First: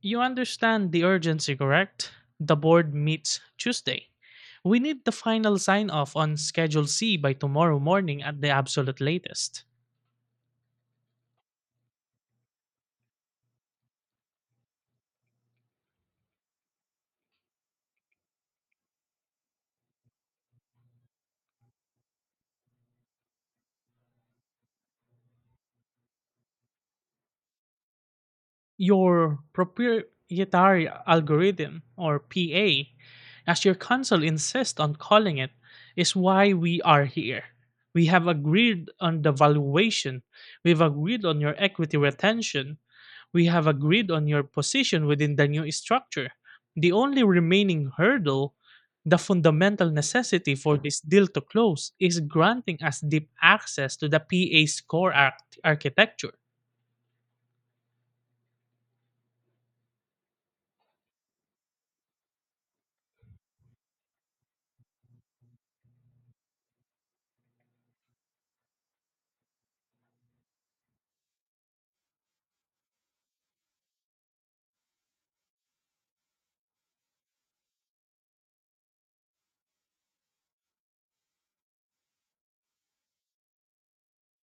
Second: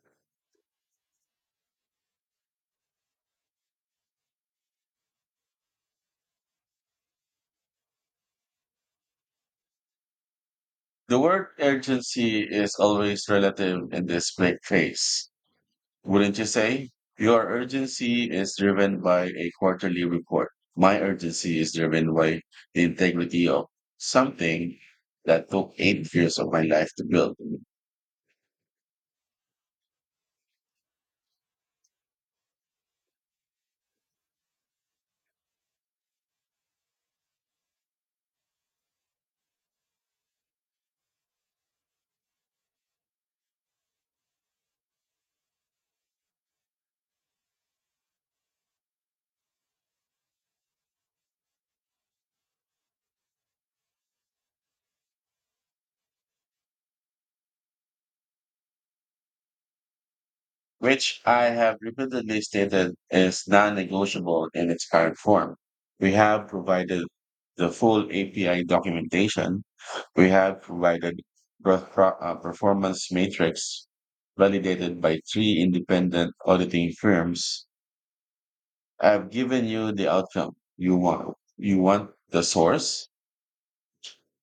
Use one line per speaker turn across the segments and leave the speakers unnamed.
You understand the urgency, correct? The board meets Tuesday. We need the final sign off on Schedule C by tomorrow morning at the absolute latest.
The word urgency is always relative in this big case, wouldn't you say? Your urgency is driven by a quarterly report. My urgency is driven by the integrity of something that took 8 years of my life to build,
Your proprietary algorithm, or PA, as your council insists on calling it, is why we are here. We have agreed on the valuation. We've agreed on your equity retention. We have agreed on your position within the new structure. The only remaining hurdle, the fundamental necessity for this deal to close, is granting us deep access to the PA's core architecture.
which I have repeatedly stated is non-negotiable in its current form. We have provided the full API documentation. We have provided performance matrix validated by three independent auditing firms. I've given you the outcome you want. You want the source.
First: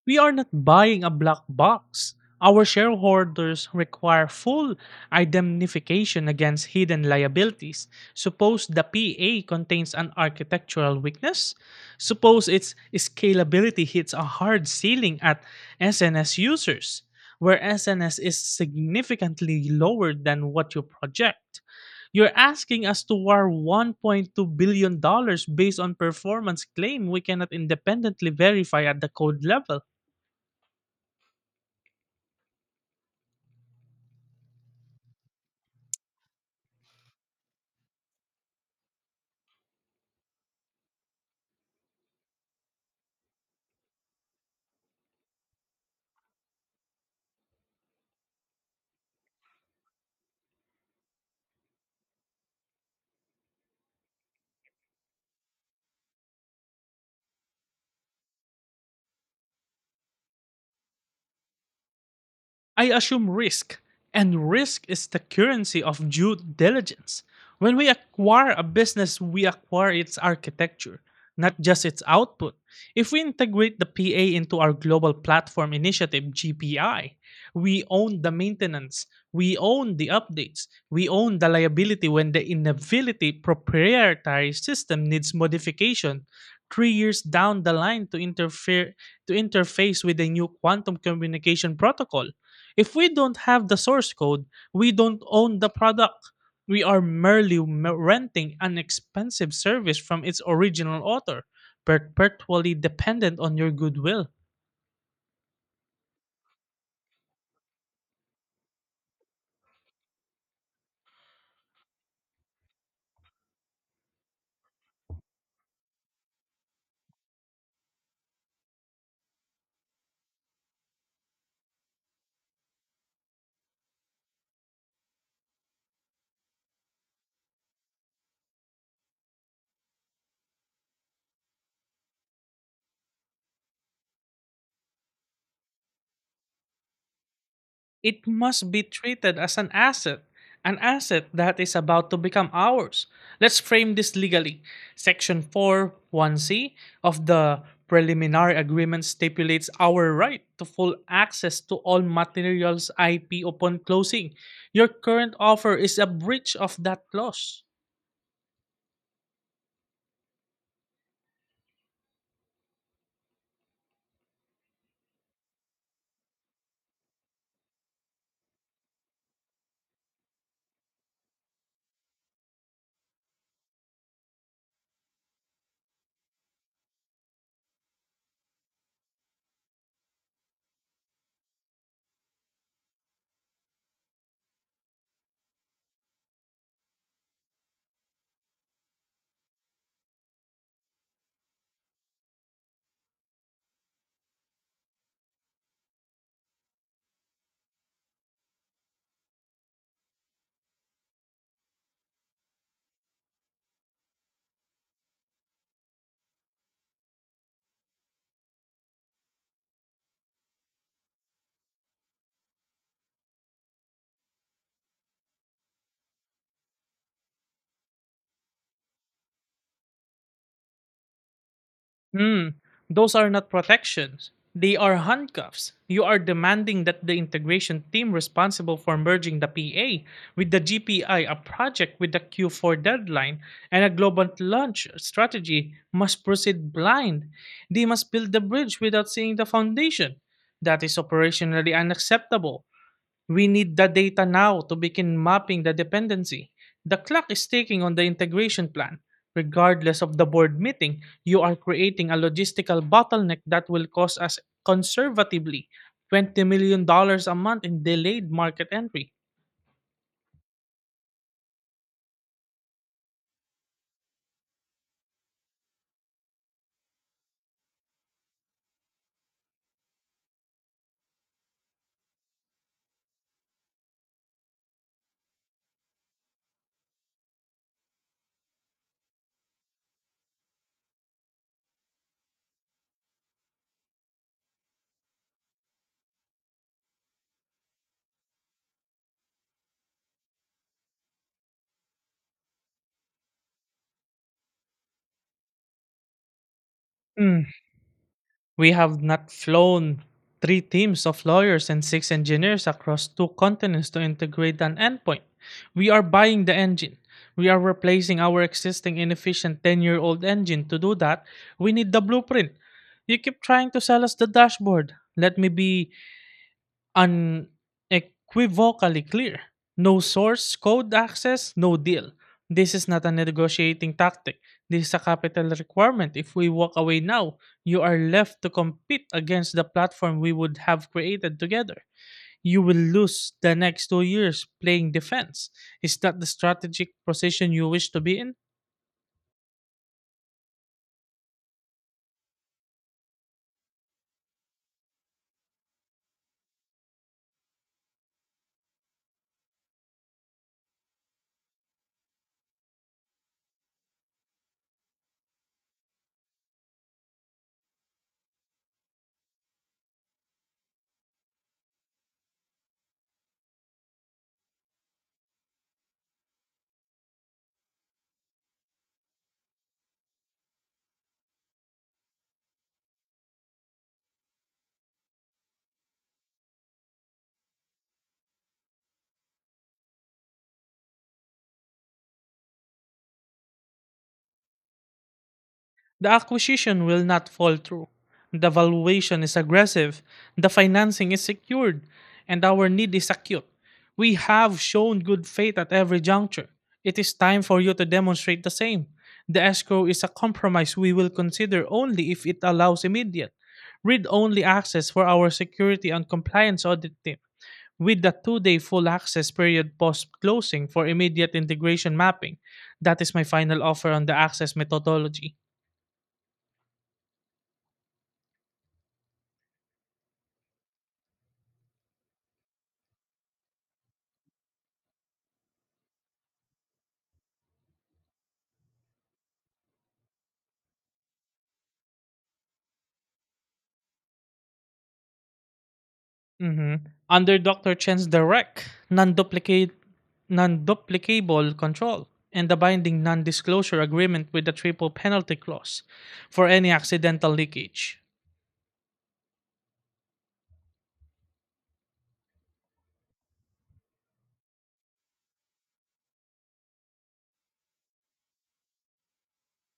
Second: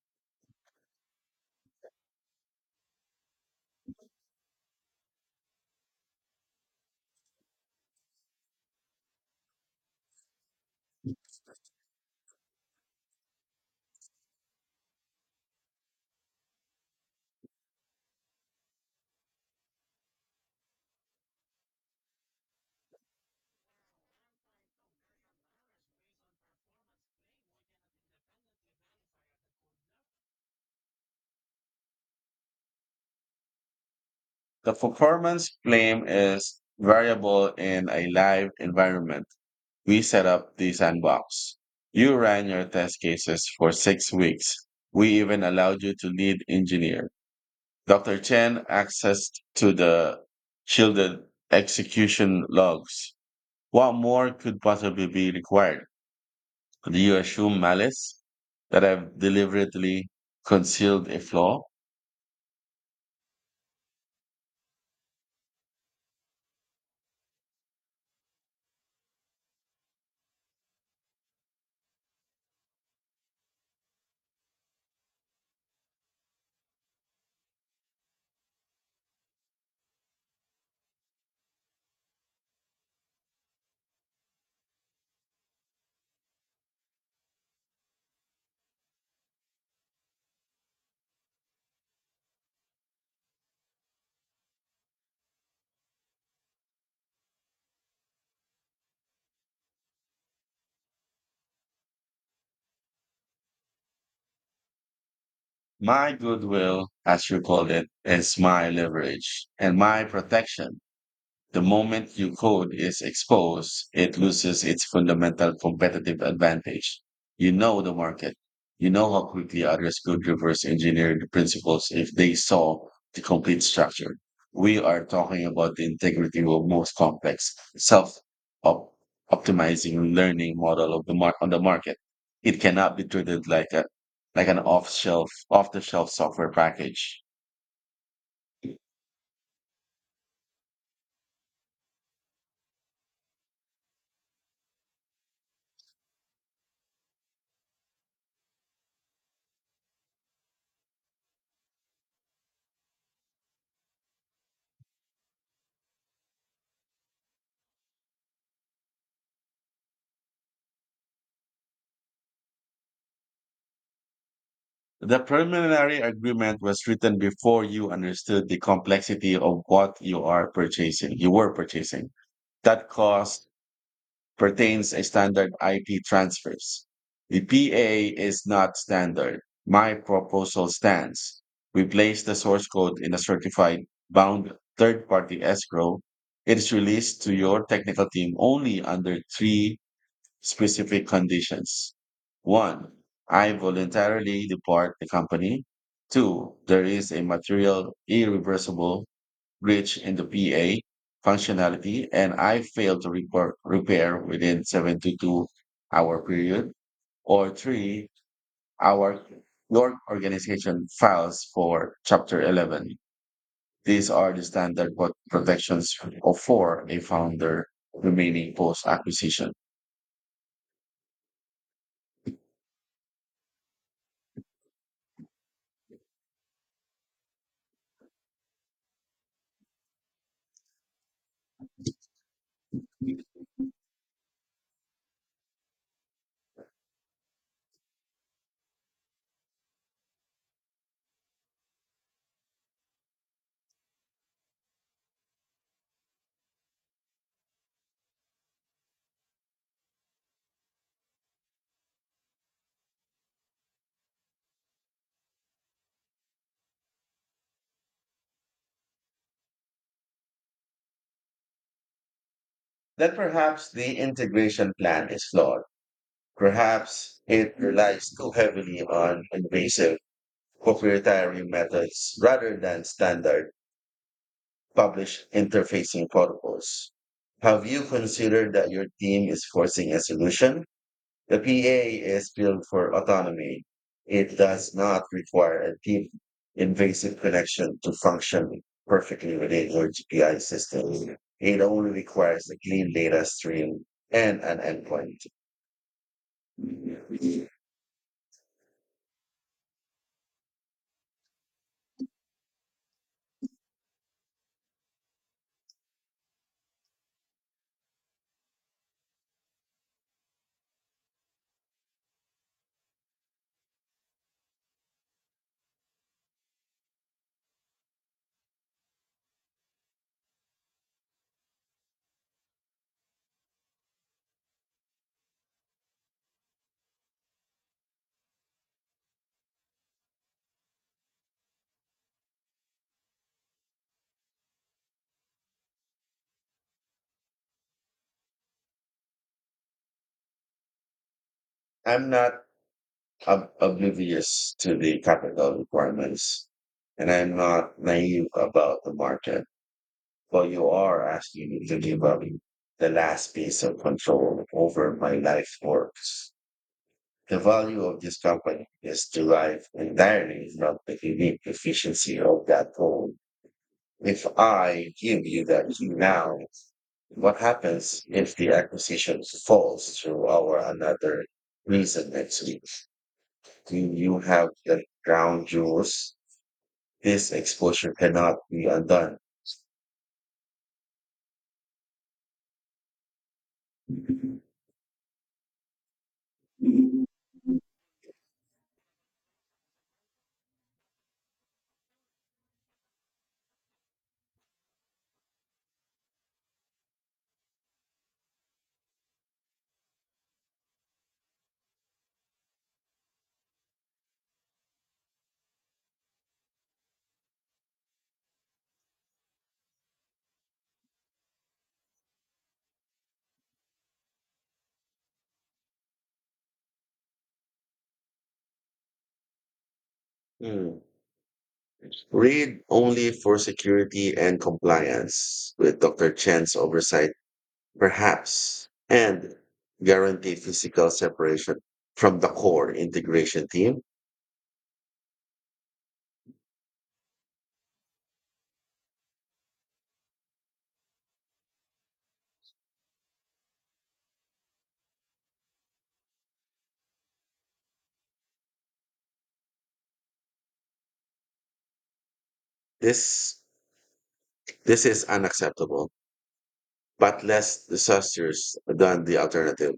We are not buying a black box. Our shareholders require full indemnification against hidden liabilities. Suppose the PA contains an architectural weakness. Suppose its scalability hits a hard ceiling at SNS users, where SNS is significantly lower than what you project. You're asking us to war $1.2 billion dollars based on performance claim we cannot independently verify at the code level.
The performance claim is variable in a live environment. We set up the sandbox. You ran your test cases for 6 weeks. We even allowed you to lead engineer. Dr. Chen accessed to the shielded execution logs. What more could possibly be required? Do you assume malice? That I've deliberately concealed a flaw?
I assume risk, and risk is the currency of due diligence. When we acquire a business, we acquire its architecture, not just its output. If we integrate the PA into our Global Platform Initiative, GPI, we own the maintenance, we own the updates, we own the liability when the inability proprietary system needs modification 3 years down the line to interfere to interface with the new quantum communication protocol if we don't have the source code, we don't own the product. We are merely renting an expensive service from its original author, perpetually dependent on your goodwill.
My goodwill, as you called it, is my leverage and my protection. The moment your code is exposed, it loses its fundamental competitive advantage. You know the market. You know how quickly others could reverse engineer the principles if they saw the complete structure. We are talking about the integrity of most complex self-optimizing learning model on the market. It cannot be treated like a like an off-shelf off-the-shelf software package.
It must be treated as an asset that is about to become ours. Let's frame this legally. Section four one c of the preliminary agreement stipulates our right to full access to all materials IP upon closing. Your current offer is a breach of that clause.
The preliminary agreement was written before you understood the complexity of what you were purchasing. That cost pertains a standard IP transfers. The PA is not standard. My proposal stands. We place the source code in a certified bound third party escrow. It is released to your technical team only under three specific conditions. One, I voluntarily depart the company. Two, there is a material irreversible breach in the PA functionality and I fail to repair within 72-hour period. Or three, our your organization files for Chapter 11. These are the standard protections of for a founder remaining post acquisition.
Hmm, those are not protections. They are handcuffs. You are demanding that the integration team responsible for merging the PA with the GPI, a project with a Q4 deadline, and a global launch strategy must proceed blind. They must build the bridge without seeing the foundation. That is operationally unacceptable. We need the data now to begin mapping the dependency. The clock is ticking on the integration plan. Regardless of the board meeting, you are creating a logistical bottleneck that will cost us conservatively $20 million a month in delayed market entry.
Then perhaps the integration plan is flawed. Perhaps it relies too heavily on invasive proprietary methods rather than standard published interfacing protocols. Have you considered that your team is forcing a solution? The PA is built for autonomy. It does not require a deep, invasive connection to function perfectly within your GPI system. It only requires a clean data stream and an endpoint.
Hmm. We have not flown three teams of lawyers and six engineers across two continents to integrate an endpoint. We are buying the engine. We are replacing our existing inefficient 10 year old engine. To do that, we need the blueprint. You keep trying to sell us the dashboard. Let me be unequivocally clear. No source code access, no deal. This is not a negotiating tactic. This is a capital requirement. If we walk away now, you are left to compete against the platform we would have created together. You will lose the next 2 years playing defense. Is that the strategic position you wish to be in?
I'm not oblivious to the capital requirements, and I'm not naive about the market. But you are asking me to give up the last piece of control over my life works. The value of this company is derived entirely from the unique efficiency of that goal. If I give you that key now, what happens if the acquisition falls through or another reason next week? Do you have the ground rules? This exposure cannot be undone.
The acquisition will not fall through. The valuation is aggressive. The financing is secured. And our need is acute. We have shown good faith at every juncture. It is time for you to demonstrate the same. The escrow is a compromise we will consider only if it allows immediate, read only access for our security and compliance audit team with the 2 day full access period post closing for immediate integration mapping. That is my final offer on the access methodology.
Hmm. Read only for security and compliance with Dr. Chen's oversight, perhaps, and guarantee physical separation from the core integration team.
hmm Under Dr. Chen's direct, non duplicate non-duplicable control and the binding non-disclosure agreement with the triple penalty clause for any accidental leakage.
This this is unacceptable, but less disastrous than the alternative.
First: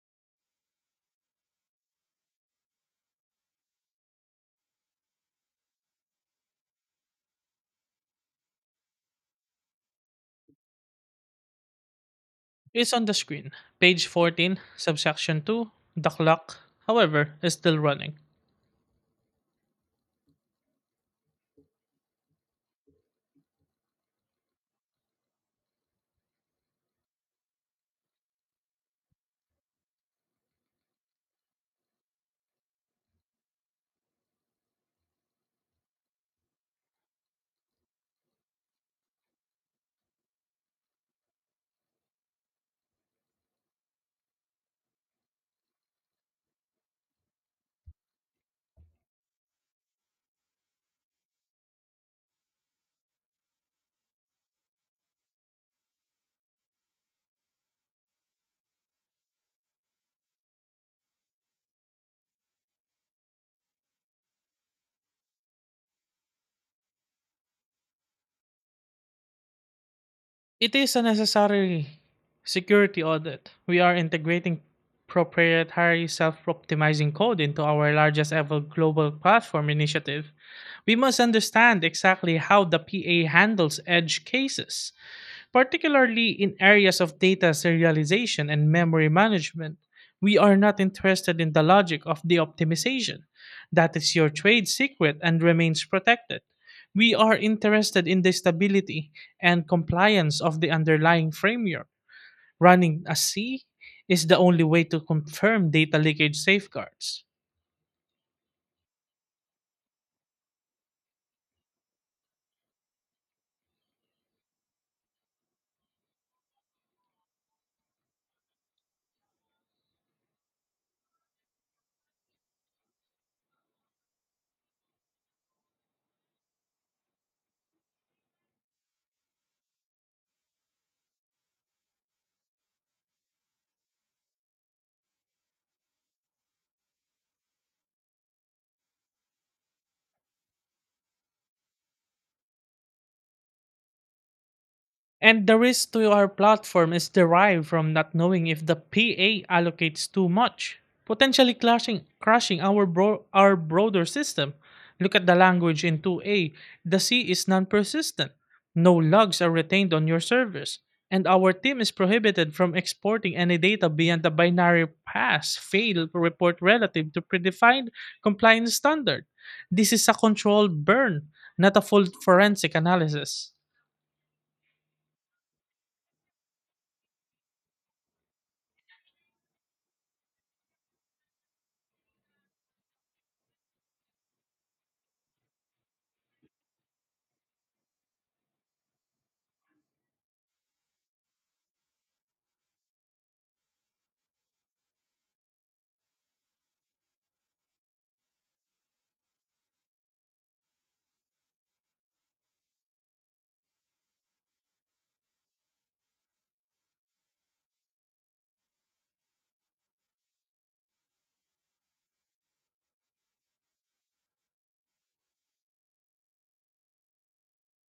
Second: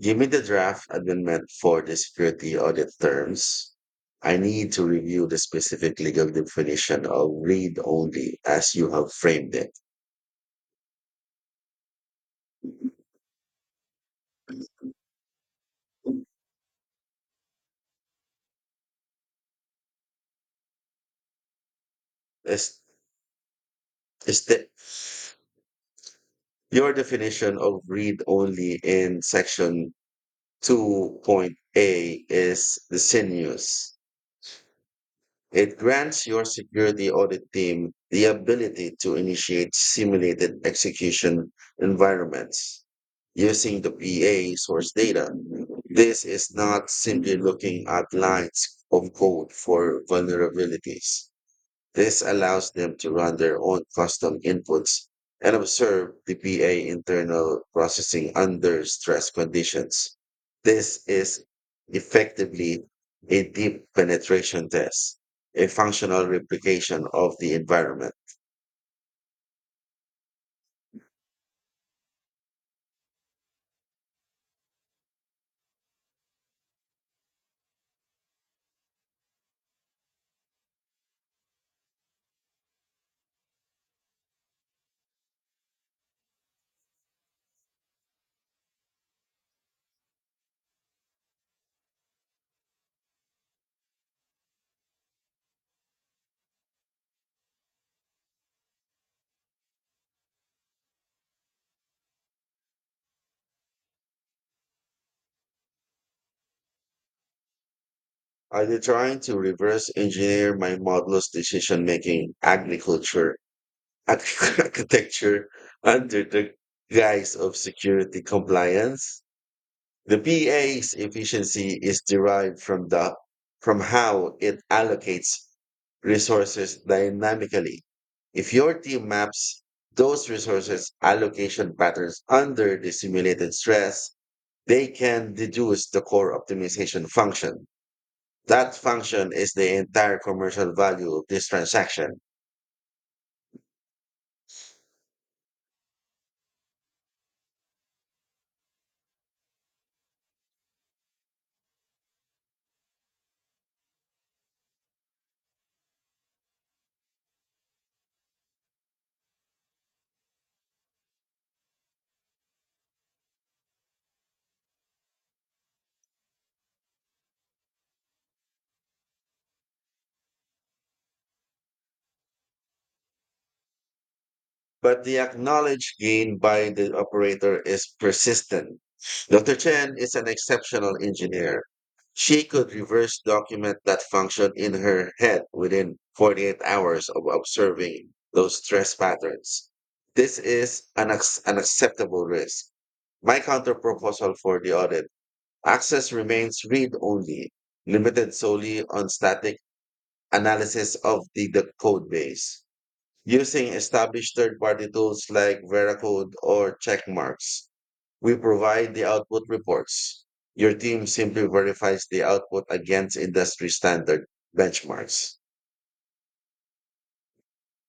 Give me the draft amendment for the security audit terms. I need to review the specific legal definition of read only as you have framed it.
Is on the screen. Page 14, subsection 2, the clock, however, is still running.
Is, is that Your definition of read only in section 2A is disingenuous. It grants your security audit team the ability to initiate simulated execution environments using the PA source data. This is not simply looking at lines of code for vulnerabilities. This allows them to run their own custom inputs and observe the PA internal processing under stress conditions. This is effectively a deep penetration test, a functional replication of the environment.
It is a necessary security audit. We are integrating proprietary self-optimizing code into our largest ever global platform initiative. We must understand exactly how the PA handles edge cases, particularly in areas of data serialization and memory management. We are not interested in the logic of the optimization. That is your trade secret and remains protected. We are interested in the stability and compliance of the underlying framework. Running a C is the only way to confirm data leakage safeguards.
Are they trying to reverse engineer my model's decision making agriculture architecture under the guise of security compliance? The PA's efficiency is derived from how it allocates resources dynamically. If your team maps those resources allocation patterns under the simulated stress, they can deduce the core optimization function. That function is the entire commercial value of this transaction.
And the risk to our platform is derived from not knowing if the PA allocates too much, potentially clashing, crushing our, our broader system. Look at the language in 2A. The C is non persistent. No logs are retained on your servers. And our team is prohibited from exporting any data beyond the binary pass fail report relative to predefined compliance standard. This is a controlled burn, not a full forensic analysis.
But the acknowledged gain by the operator is persistent. Dr. Chen is an exceptional engineer. She could reverse document that function in her head within 48 hours of observing those stress patterns. This is an acceptable risk. My counterproposal for the audit access remains read only, limited solely on static analysis of the code base. Using established third-party tools like Veracode or Checkmarks, we provide the output reports. Your team simply verifies the output against industry standard benchmarks.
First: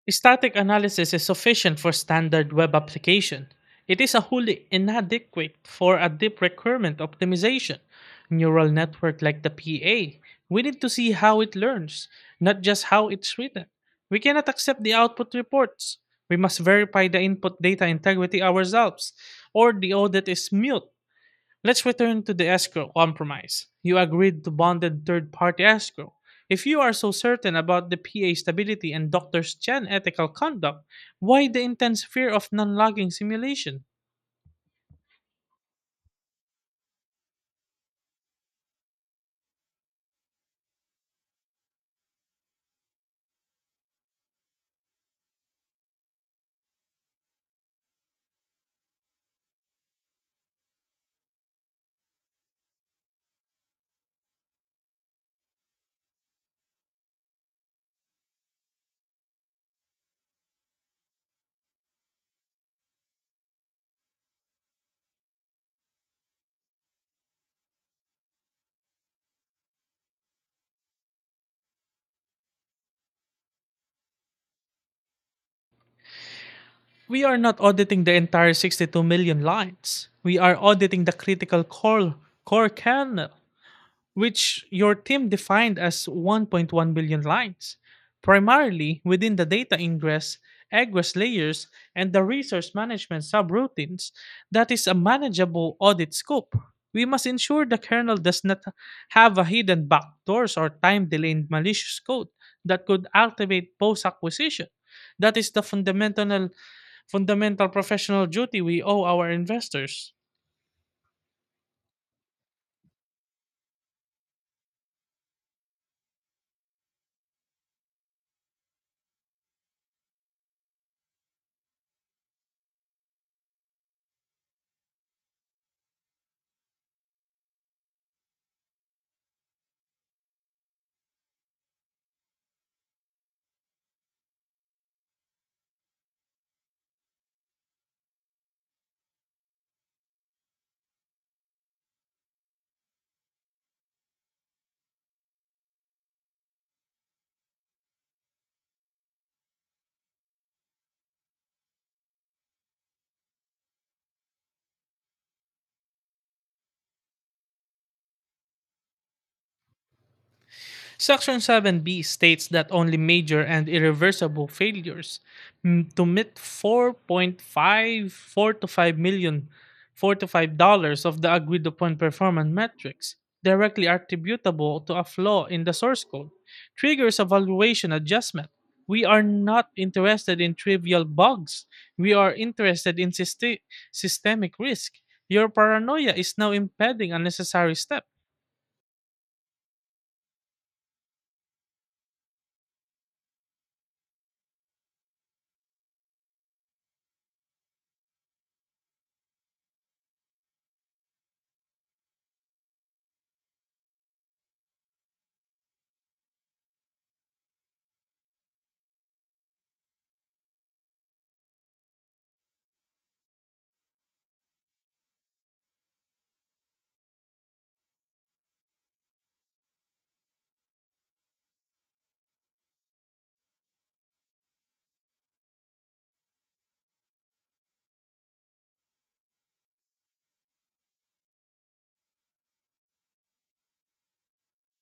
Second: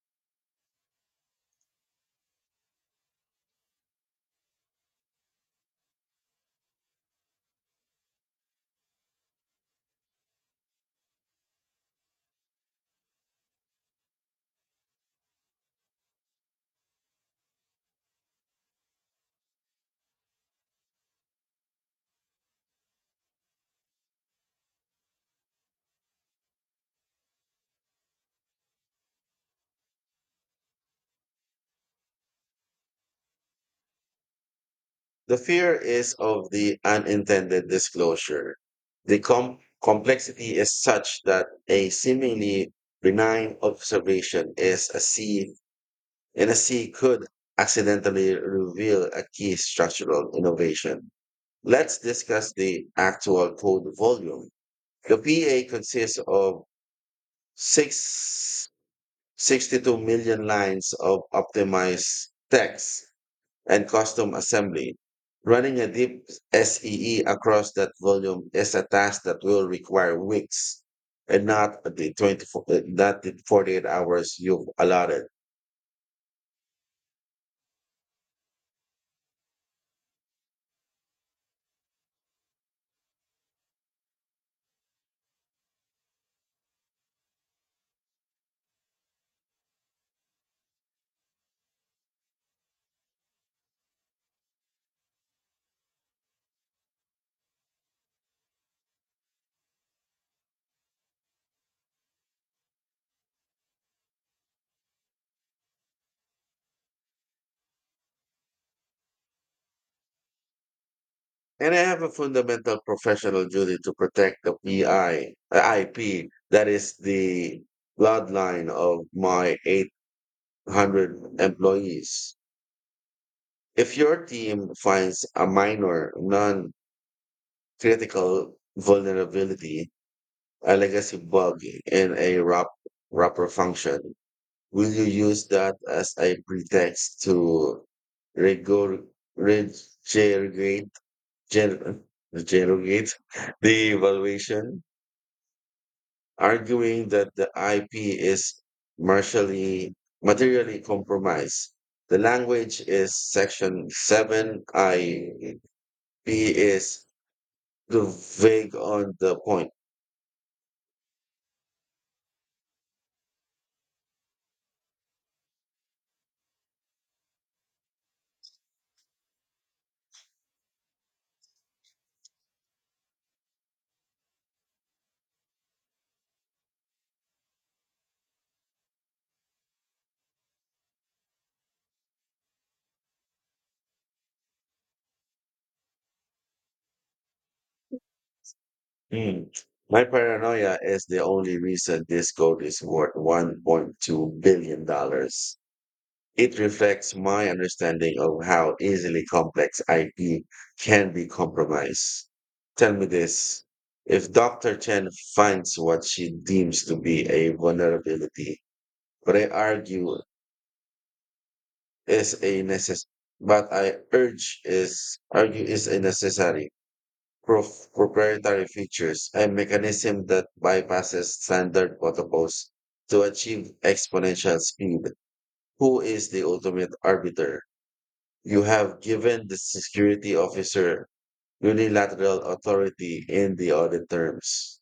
Static analysis is sufficient for standard web application. It is a wholly inadequate for a deep recurrent optimization neural network like the PA. We need to see how it learns, not just how it's written. We cannot accept the output reports. We must verify the input data integrity ourselves, or the audit is mute. Let's return to the escrow compromise. You agreed to bonded third party escrow. If you are so certain about the PA stability and Dr. Chen ethical conduct, why the intense fear of non logging simulation?
The fear is of the unintended disclosure. The complexity is such that a seemingly benign observation is a C, and a C could accidentally reveal a key structural innovation. Let's discuss the actual code volume. The PA consists of six sixty-two million lines of optimized text and custom assembly. Running a deep SEE across that volume is a task that will require weeks and not the 24, not the 48 hours you've allotted.
We are not auditing the entire 62 million lines. We are auditing the critical core kernel, which your team defined as 1.1 billion lines, primarily within the data ingress, egress layers, and the resource management subroutines. That is a manageable audit scope. We must ensure the kernel does not have a hidden backdoors or time delayed malicious code that could activate post acquisition. That is the fundamental professional duty we owe our investors.
And I have a fundamental professional duty to protect the PI, IP, that is the bloodline of my 800 employees. If your team finds a minor, non critical vulnerability, a legacy bug in a wrapper function, will you use that as a pretext to regurg- regurgitate, gen- regurgitate the evaluation, arguing that the IP is martially, materially compromised? The language is Section 7. IP is too vague on the point.
Section 7b states that only major and irreversible failures to meet 4.54 to five million four to $5 of the agreed upon performance metrics directly attributable to a flaw in the source code triggers a valuation adjustment. We are not interested in trivial bugs. We are interested in systemic risk. Your paranoia is now impeding unnecessary steps.
Hmm. My paranoia is the only reason this code is worth $1.2 billion dollars. It reflects my understanding of how easily complex IP can be compromised. Tell me this. If Dr. Chen finds what she deems to be a vulnerability, but I argue is a necess- but I urge is argue is a necessary proprietary features, a mechanism that bypasses standard protocols to achieve exponential speed. Who is the ultimate arbiter? You have given the security officer unilateral authority in the audit terms.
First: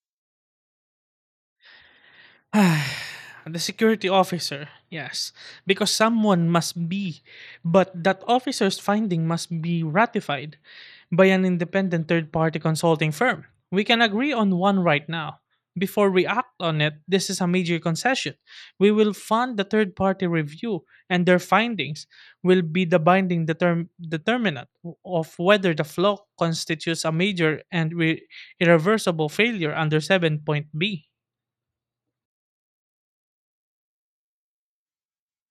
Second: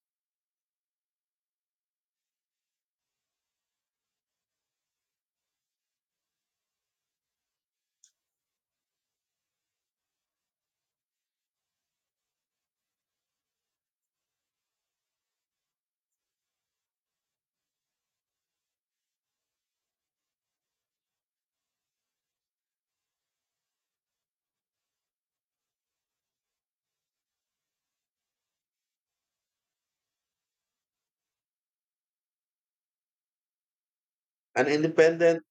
The security officer, yes, because someone must be, but that officer's finding must be ratified by an independent third party consulting firm. We can agree on one right now. Before we act on it, this is a major concession. We will fund the third party review, and their findings will be the binding determinant of whether the flaw constitutes a major and irreversible failure under seven point B.
An independent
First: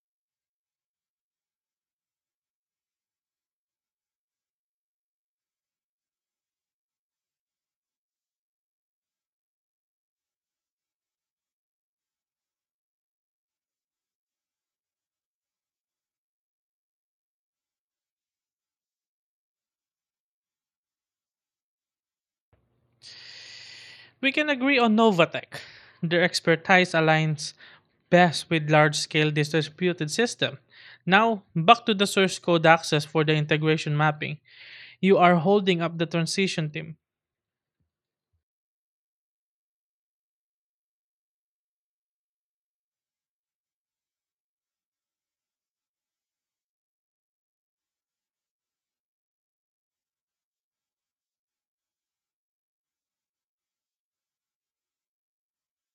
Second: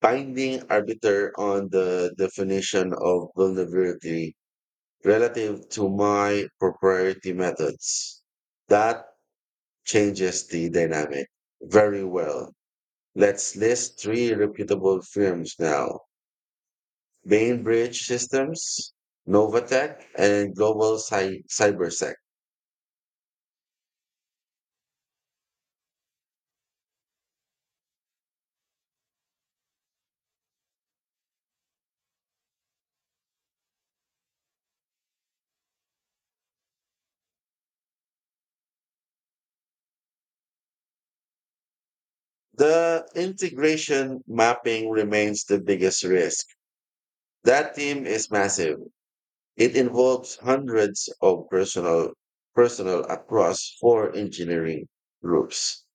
binding arbiter on the definition of vulnerability relative to my proprietary methods. That changes the dynamic. Very well. Let's list three reputable firms now. Bainbridge Systems, Novatech, and Global CyberSec.
We can agree on Novatech. Their expertise aligns best with large scale distributed system. Now, back to the source code access for the integration mapping. You are holding up the transition team.
The integration mapping remains the biggest risk. That team is massive. It involves hundreds of personal personnel across four engineering groups.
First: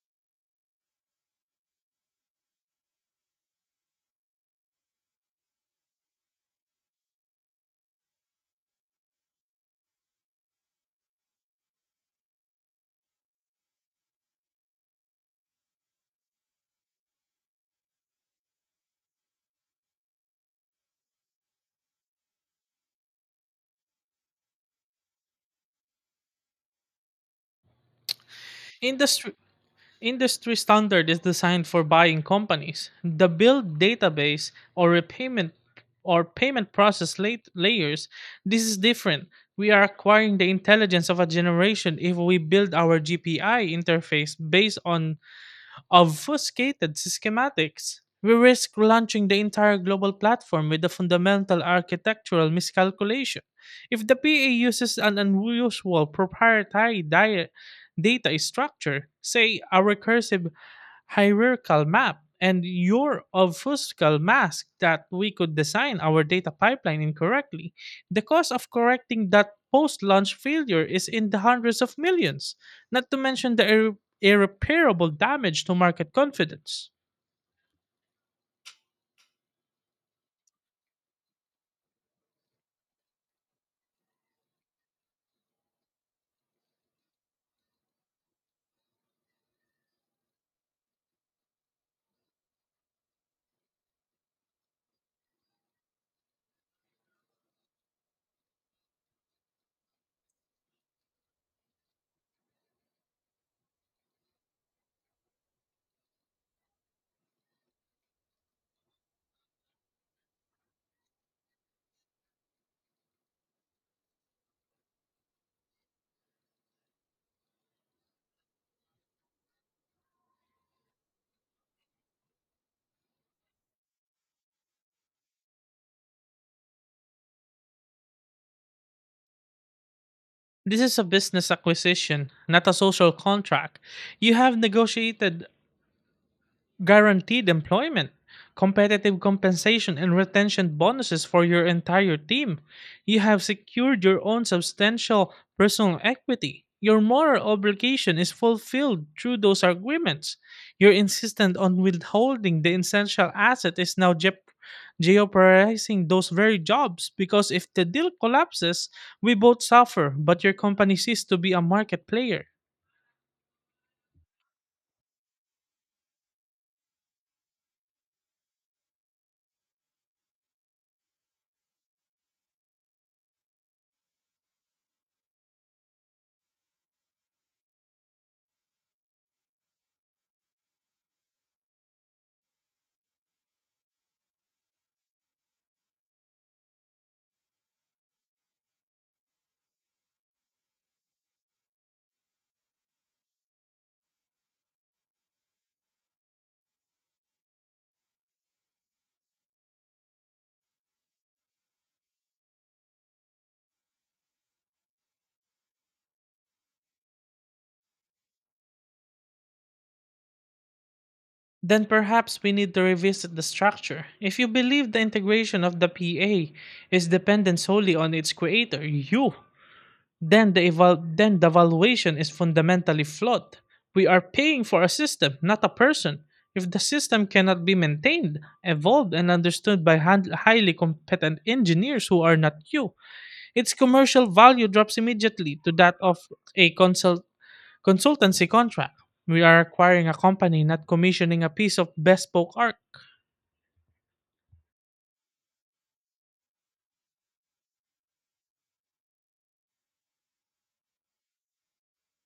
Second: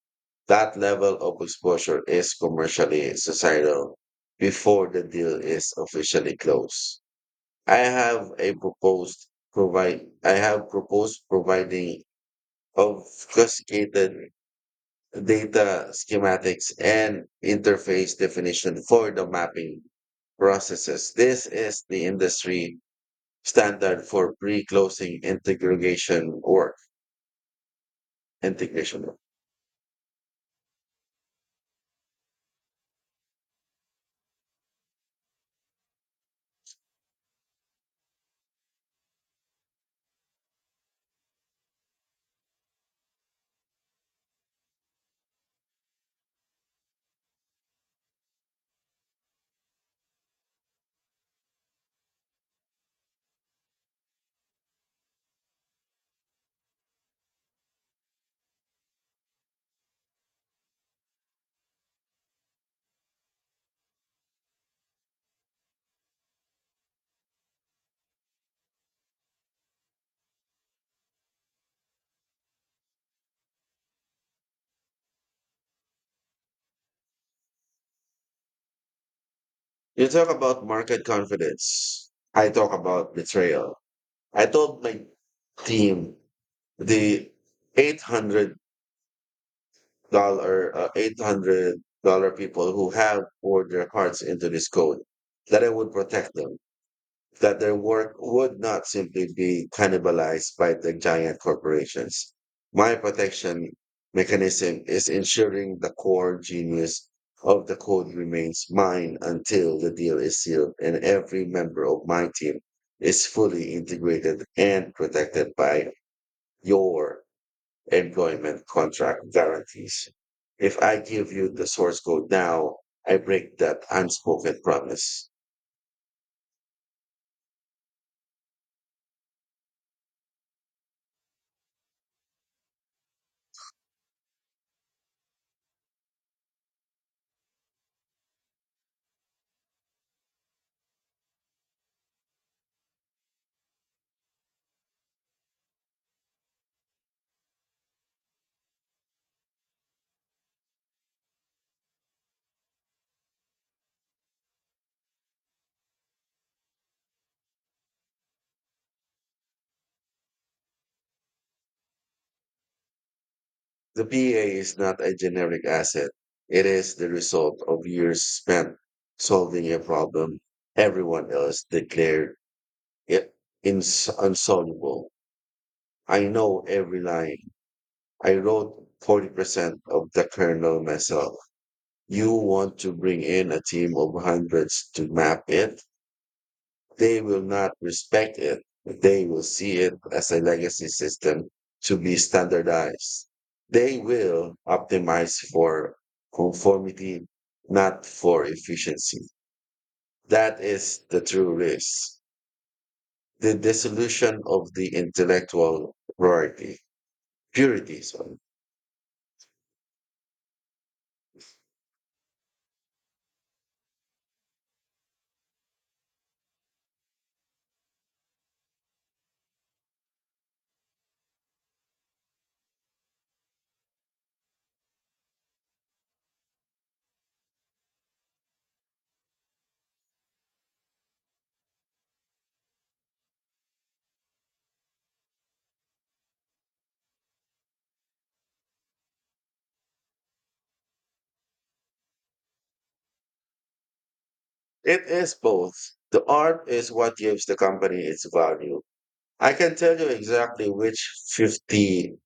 That level of exposure is commercially societal before the deal is officially closed. I have proposed providing obfuscated data schematics and interface definition for the mapping processes. This is the industry standard for pre-closing integration work. integration. work.
Industry Industry standard is designed for buying companies. The build database or repayment or payment process late layers, this is different. We are acquiring the intelligence of a generation if we build our GPI interface based on obfuscated schematics, we risk launching the entire global platform with a fundamental architectural miscalculation. If the PA uses an unusual proprietary data structure, say a recursive hierarchical map, and your obfuscal mask that we could design our data pipeline incorrectly, the cost of correcting that post launch failure is in the hundreds of millions, not to mention the irreparable damage to market confidence.
You talk about market confidence. I talk about betrayal. I told my team the $800 $800 people who have poured their hearts into this code that I would protect them, that their work would not simply be cannibalized by the giant corporations. My protection mechanism is ensuring the core genius of the code remains mine until the deal is sealed and every member of my team is fully integrated and protected by your employment contract guarantees. If I give you the source code now, I break that unspoken promise.
This is a business acquisition, not a social contract. You have negotiated guaranteed employment, competitive compensation, and retention bonuses for your entire team. You have secured your own substantial personal equity. Your moral obligation is fulfilled through those agreements. Your insistence on withholding the essential asset is now jeopardizing those very jobs because if the deal collapses, we both suffer, but your company ceased to be a market player.
The PA is not a generic asset. It is the result of years spent solving a problem everyone else declared it unsolvable. I know every line. I wrote 40% of the kernel myself. You want to bring in a team of hundreds to map it? They will not respect it. They will see it as a legacy system to be standardized. They will optimize for conformity, not for efficiency. That is the true risk. The dissolution of the intellectual purity. Sorry.
Then perhaps we need to revisit the structure. If you believe the integration of the PA is dependent solely on its creator, you, then the valuation is fundamentally flawed. We are paying for a system, not a person. If the system cannot be maintained, evolved, and understood by highly competent engineers who are not you, its commercial value drops immediately to that of a consultancy contract. We are acquiring a company, not commissioning a piece of bespoke art.
It is both. The art is what gives the company its value. I can tell you exactly which 50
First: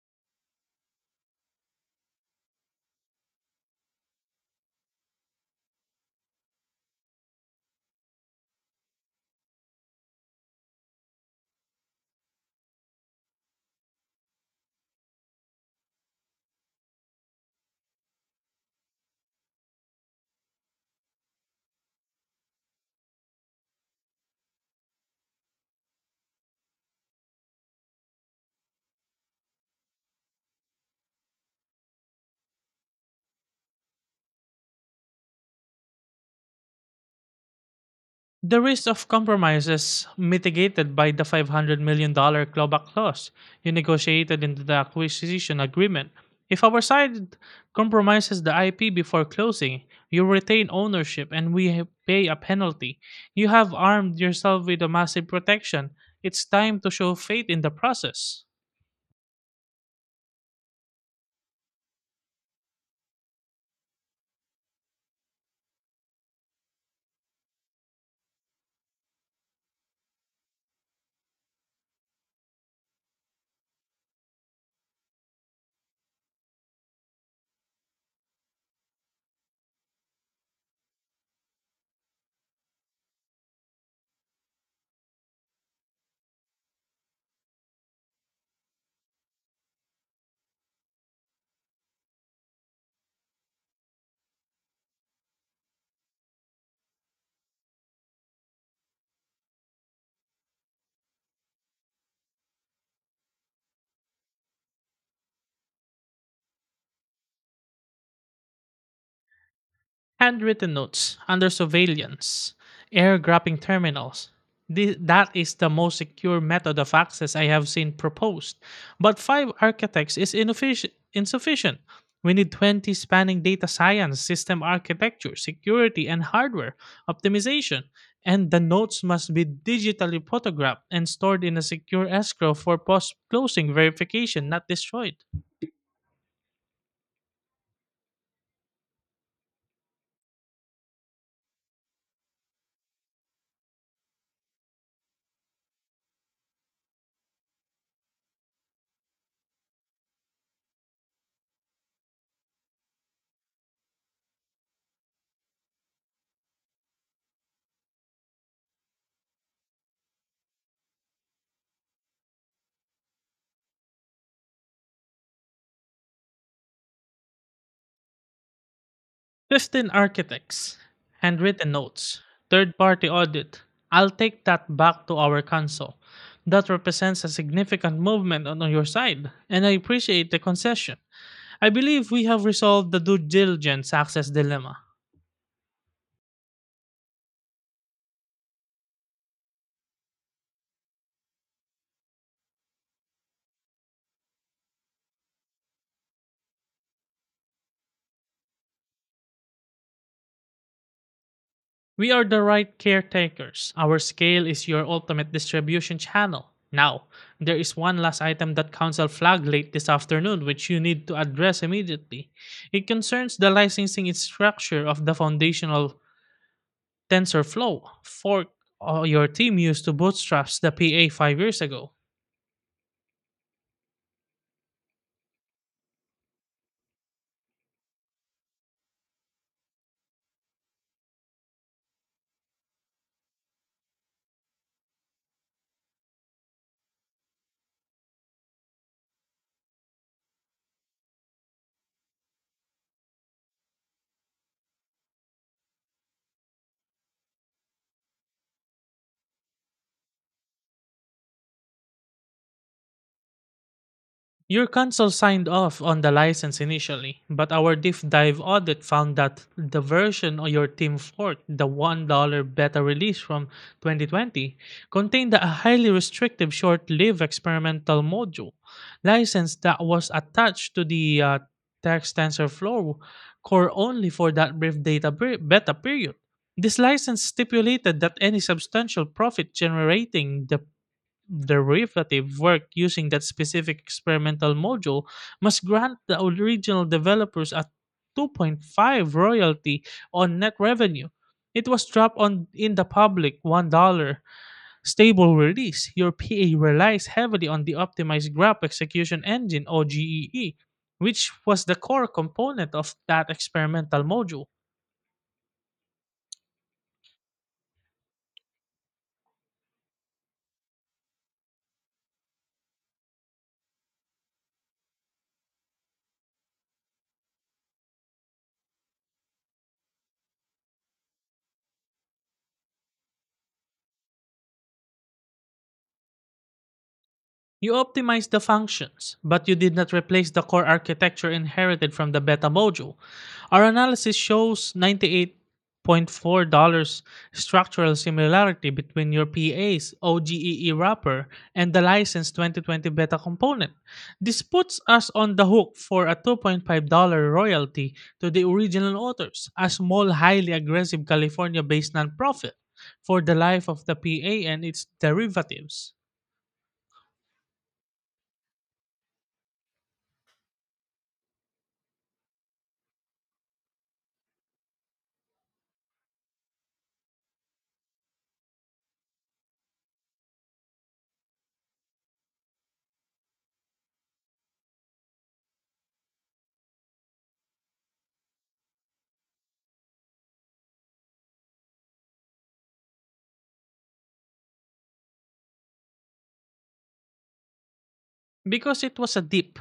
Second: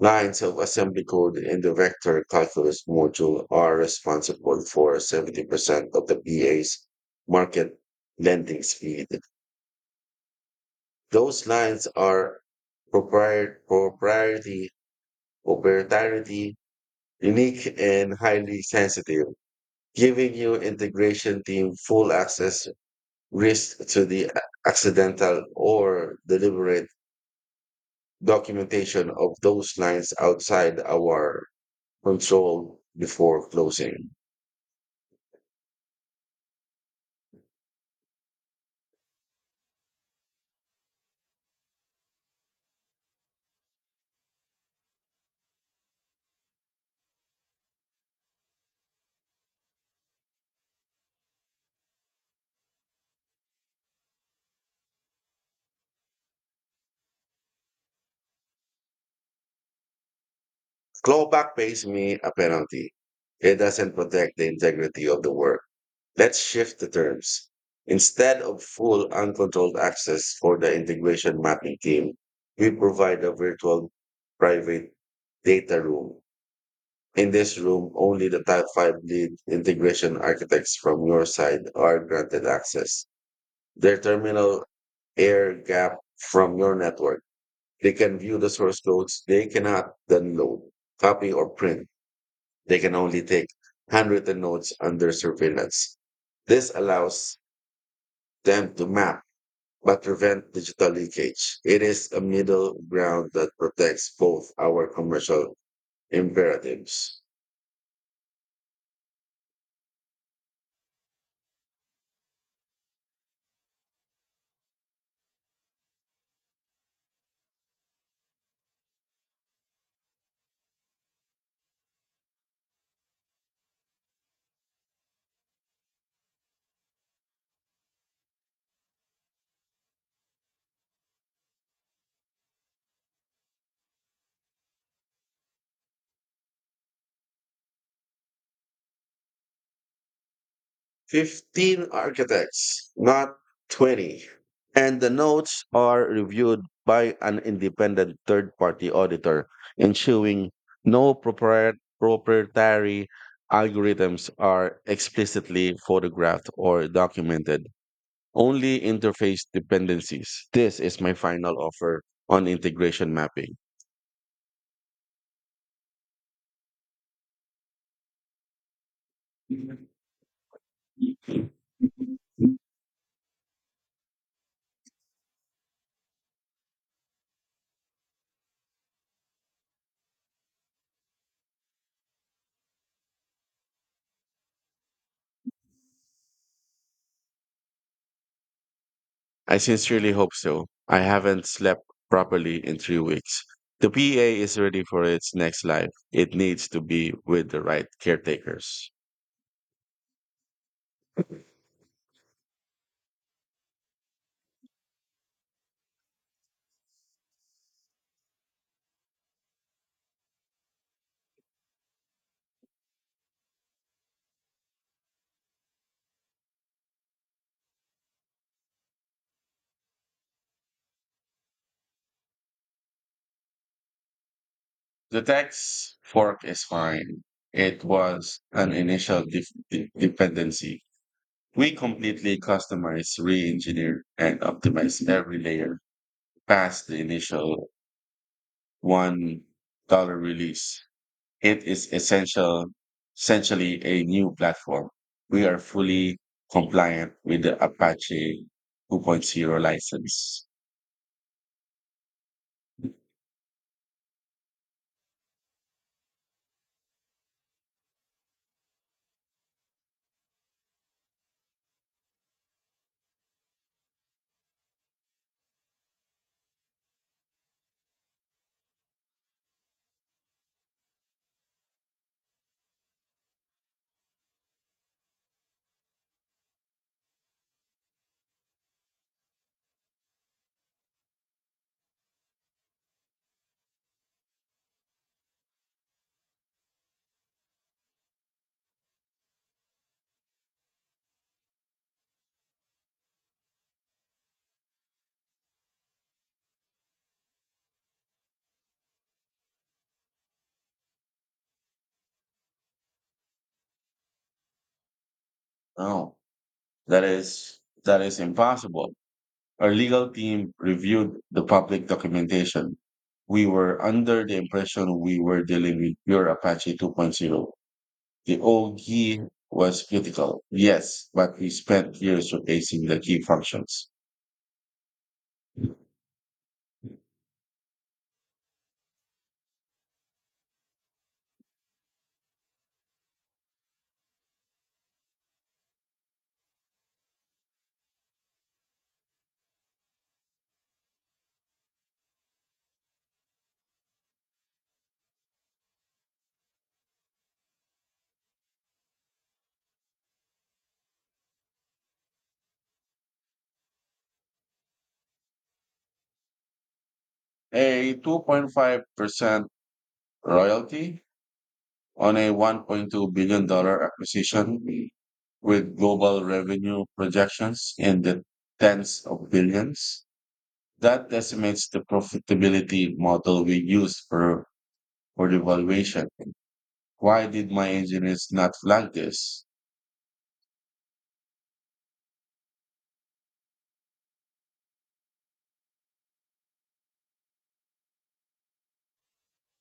lines of assembly code in the vector calculus module are responsible for 70% of the BA's market lending speed. Those lines are propriet- proprietary, proprietary, unique, and highly sensitive, giving your integration team full access risk to the accidental or deliberate documentation of those lines outside our control before closing.
The risk of compromise is mitigated by the $500 million dollars clawback clause you negotiated into the acquisition agreement. If our side compromises the IP before closing, you retain ownership and we pay a penalty. You have armed yourself with a massive protection. It's time to show faith in the process.
Clawback pays me a penalty. It doesn't protect the integrity of the work. Let's shift the terms. Instead of full uncontrolled access for the integration mapping team, we provide a virtual private data room. In this room, only the type 5 lead integration architects from your side are granted access. Their terminal air gap from your network. They can view the source codes. They cannot download, copy, or print. They can only take handwritten notes under surveillance. This allows them to map but prevent digital leakage. It is a middle ground that protects both our commercial imperatives.
Handwritten notes under surveillance, air grabbing terminals. That is the most secure method of access I have seen proposed. But five architects is insufficient. We need 20 spanning data science, system architecture, security, and hardware optimization. And the notes must be digitally photographed and stored in a secure escrow for post closing verification, not destroyed.
15 architects, not 20. And the notes are reviewed by an independent third party auditor, ensuring no proprietary algorithms are explicitly photographed or documented, only interface dependencies. This is my final offer on integration mapping.
Trusted architects, handwritten notes, third party audit. I'll take that back to our council. That represents a significant movement on your side, and I appreciate the concession. I believe we have resolved the due diligence access dilemma.
I sincerely hope so. I haven't slept properly in 3 weeks. The PA is ready for its next life. It needs to be with the right caretakers.
We are the right caretakers. Our scale is your ultimate distribution channel. Now, there is one last item that Council flagged late this afternoon which you need to address immediately. It concerns the licensing structure of the foundational TensorFlow fork your team used to bootstrap the PA 5 years ago.
The tax fork is fine. It was an initial dependency. We completely customized, re engineered, and optimized every layer past the initial $1 release. It is essentially a new platform. We are fully compliant with the Apache two point zero license.
Your council signed off on the license initially, but our deep dive audit found that the version of your team forked, the $1 beta release from 2020, contained a highly restrictive short lived experimental module license that was attached to the text TensorFlow core only for that brief beta period. This license stipulated that any substantial profit generating the derivative work using that specific experimental module must grant the original developers a 2.5 royalty on net revenue. It was dropped on in the public $1 stable release. Your PA relies heavily on the optimized graph execution engine or GEE, which was the core component of that experimental module.
No, that is impossible. Our legal team reviewed the public documentation. We were under the impression we were dealing with pure Apache two point zero. The old key was critical, yes, but we spent years replacing the key functions.
You optimized the functions, but you did not replace the core architecture inherited from the beta module. Our analysis shows $98.4 structural similarity between your PA's OGEE wrapper and the licensed 2020 beta component. This puts us on the hook for a $2.5 royalty to the original authors, a small, highly aggressive California based nonprofit, for the life of the PA and its derivatives.
A 2.5% royalty on a $1.2 billion dollar acquisition with global revenue projections in the tens of billions. That decimates the profitability model we used for the valuation. Why did my engineers not flag this?
Because it was a deep,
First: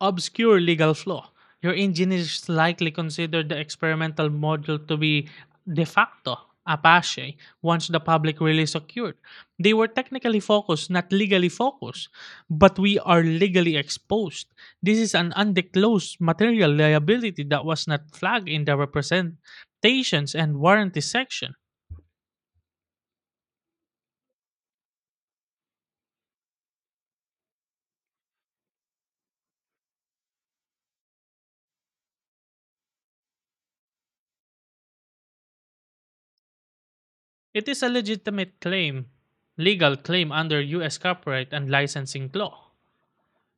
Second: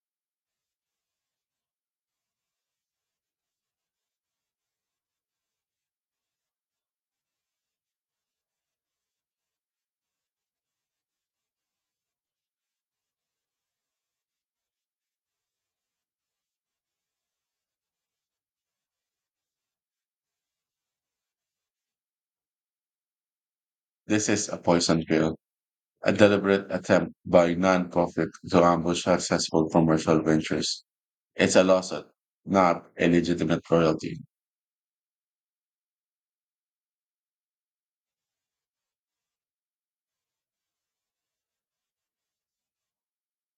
obscure legal flaw, your engineers likely considered the experimental module to be de facto Apache once the public release occurred. They were technically focused, not legally focused, but we are legally exposed. This is an undisclosed material liability that was not flagged in the represent stations and warranty section.
This is a poison pill, a deliberate attempt by non-profit to ambush successful commercial ventures. It's a lawsuit, not a legitimate royalty.
It is a legitimate claim, legal claim under US copyright and licensing law.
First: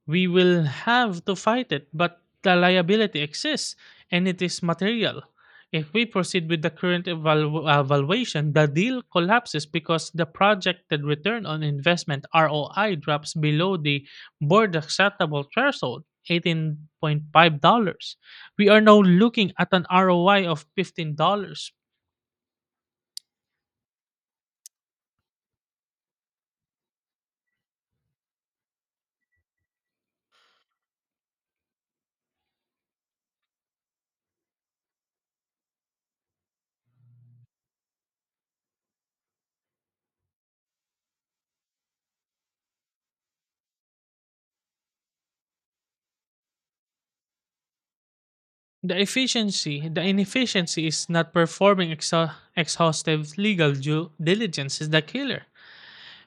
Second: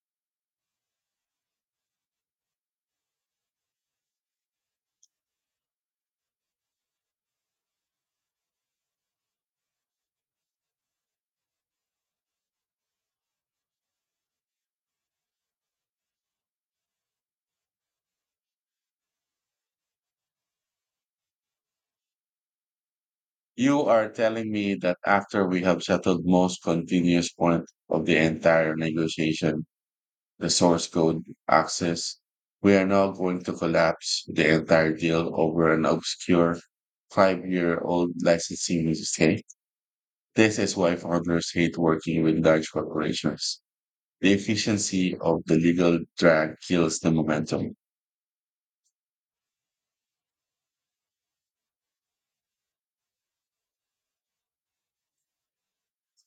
We will have to fight it, but the liability exists and it is material. If we proceed with the current evaluation, the deal collapses because the projected return on investment ROI drops below the board acceptable threshold, $18.5. We are now looking at an ROI of $15.
You are telling me that after we have settled most continuous point of the entire negotiation, the source code access, we are now going to collapse the entire deal over an obscure five-year-old licensing mistake. This is why founders hate working with large corporations. The efficiency of the legal drag kills the momentum.
The inefficiency is not performing exhaustive legal due diligence is the killer.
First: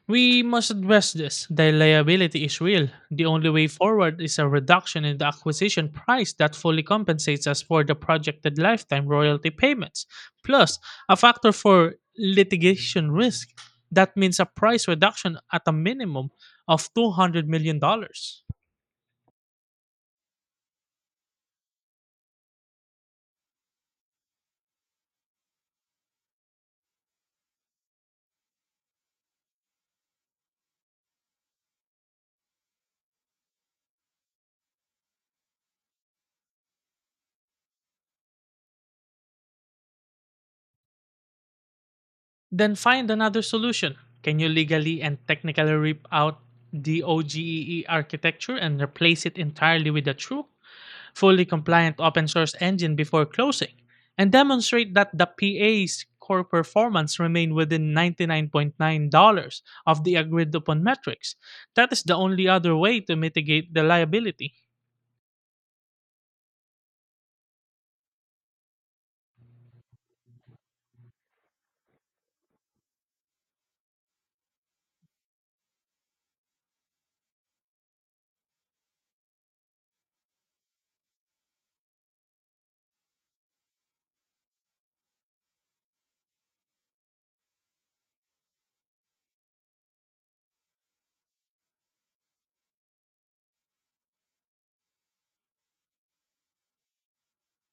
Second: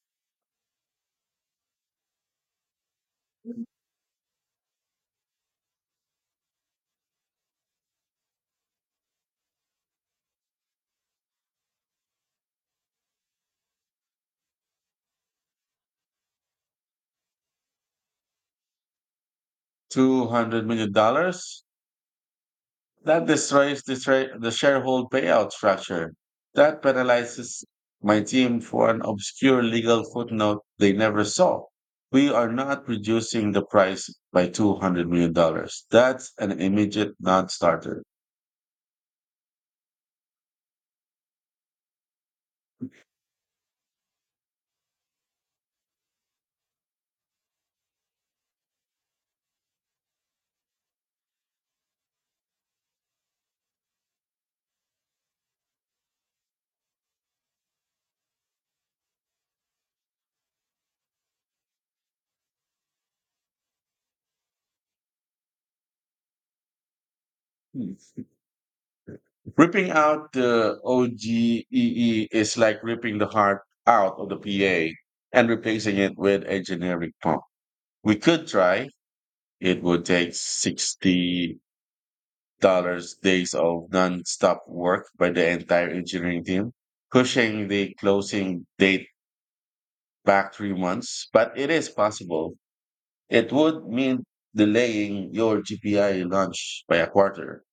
We must address this. The liability is real. The only way forward is a reduction in the acquisition price that fully compensates us for the projected lifetime royalty payments, plus a factor for litigation risk. That means a price reduction at a minimum of $200 million dollars.
$200 million dollars? That destroys the sharehold payout structure. That penalizes my team for an obscure legal footnote they never saw. We are not reducing the price by $200 million dollars. That's an immediate non starter.
Then find another solution. Can you legally and technically rip out the OGEE architecture and replace it entirely with a true, fully compliant open source engine before closing? And demonstrate that the PA's core performance remained within 99.9 dollars of the agreed upon metrics. That is the only other way to mitigate the liability.
Ripping out the OGEE is like ripping the heart out of the PA and replacing it with a generic pump. We could try. It would take 60 dollars days of non-stop work by the entire engineering team, pushing the closing date back 3 months. But it is possible. It would mean delaying your GPI launch by a quarter.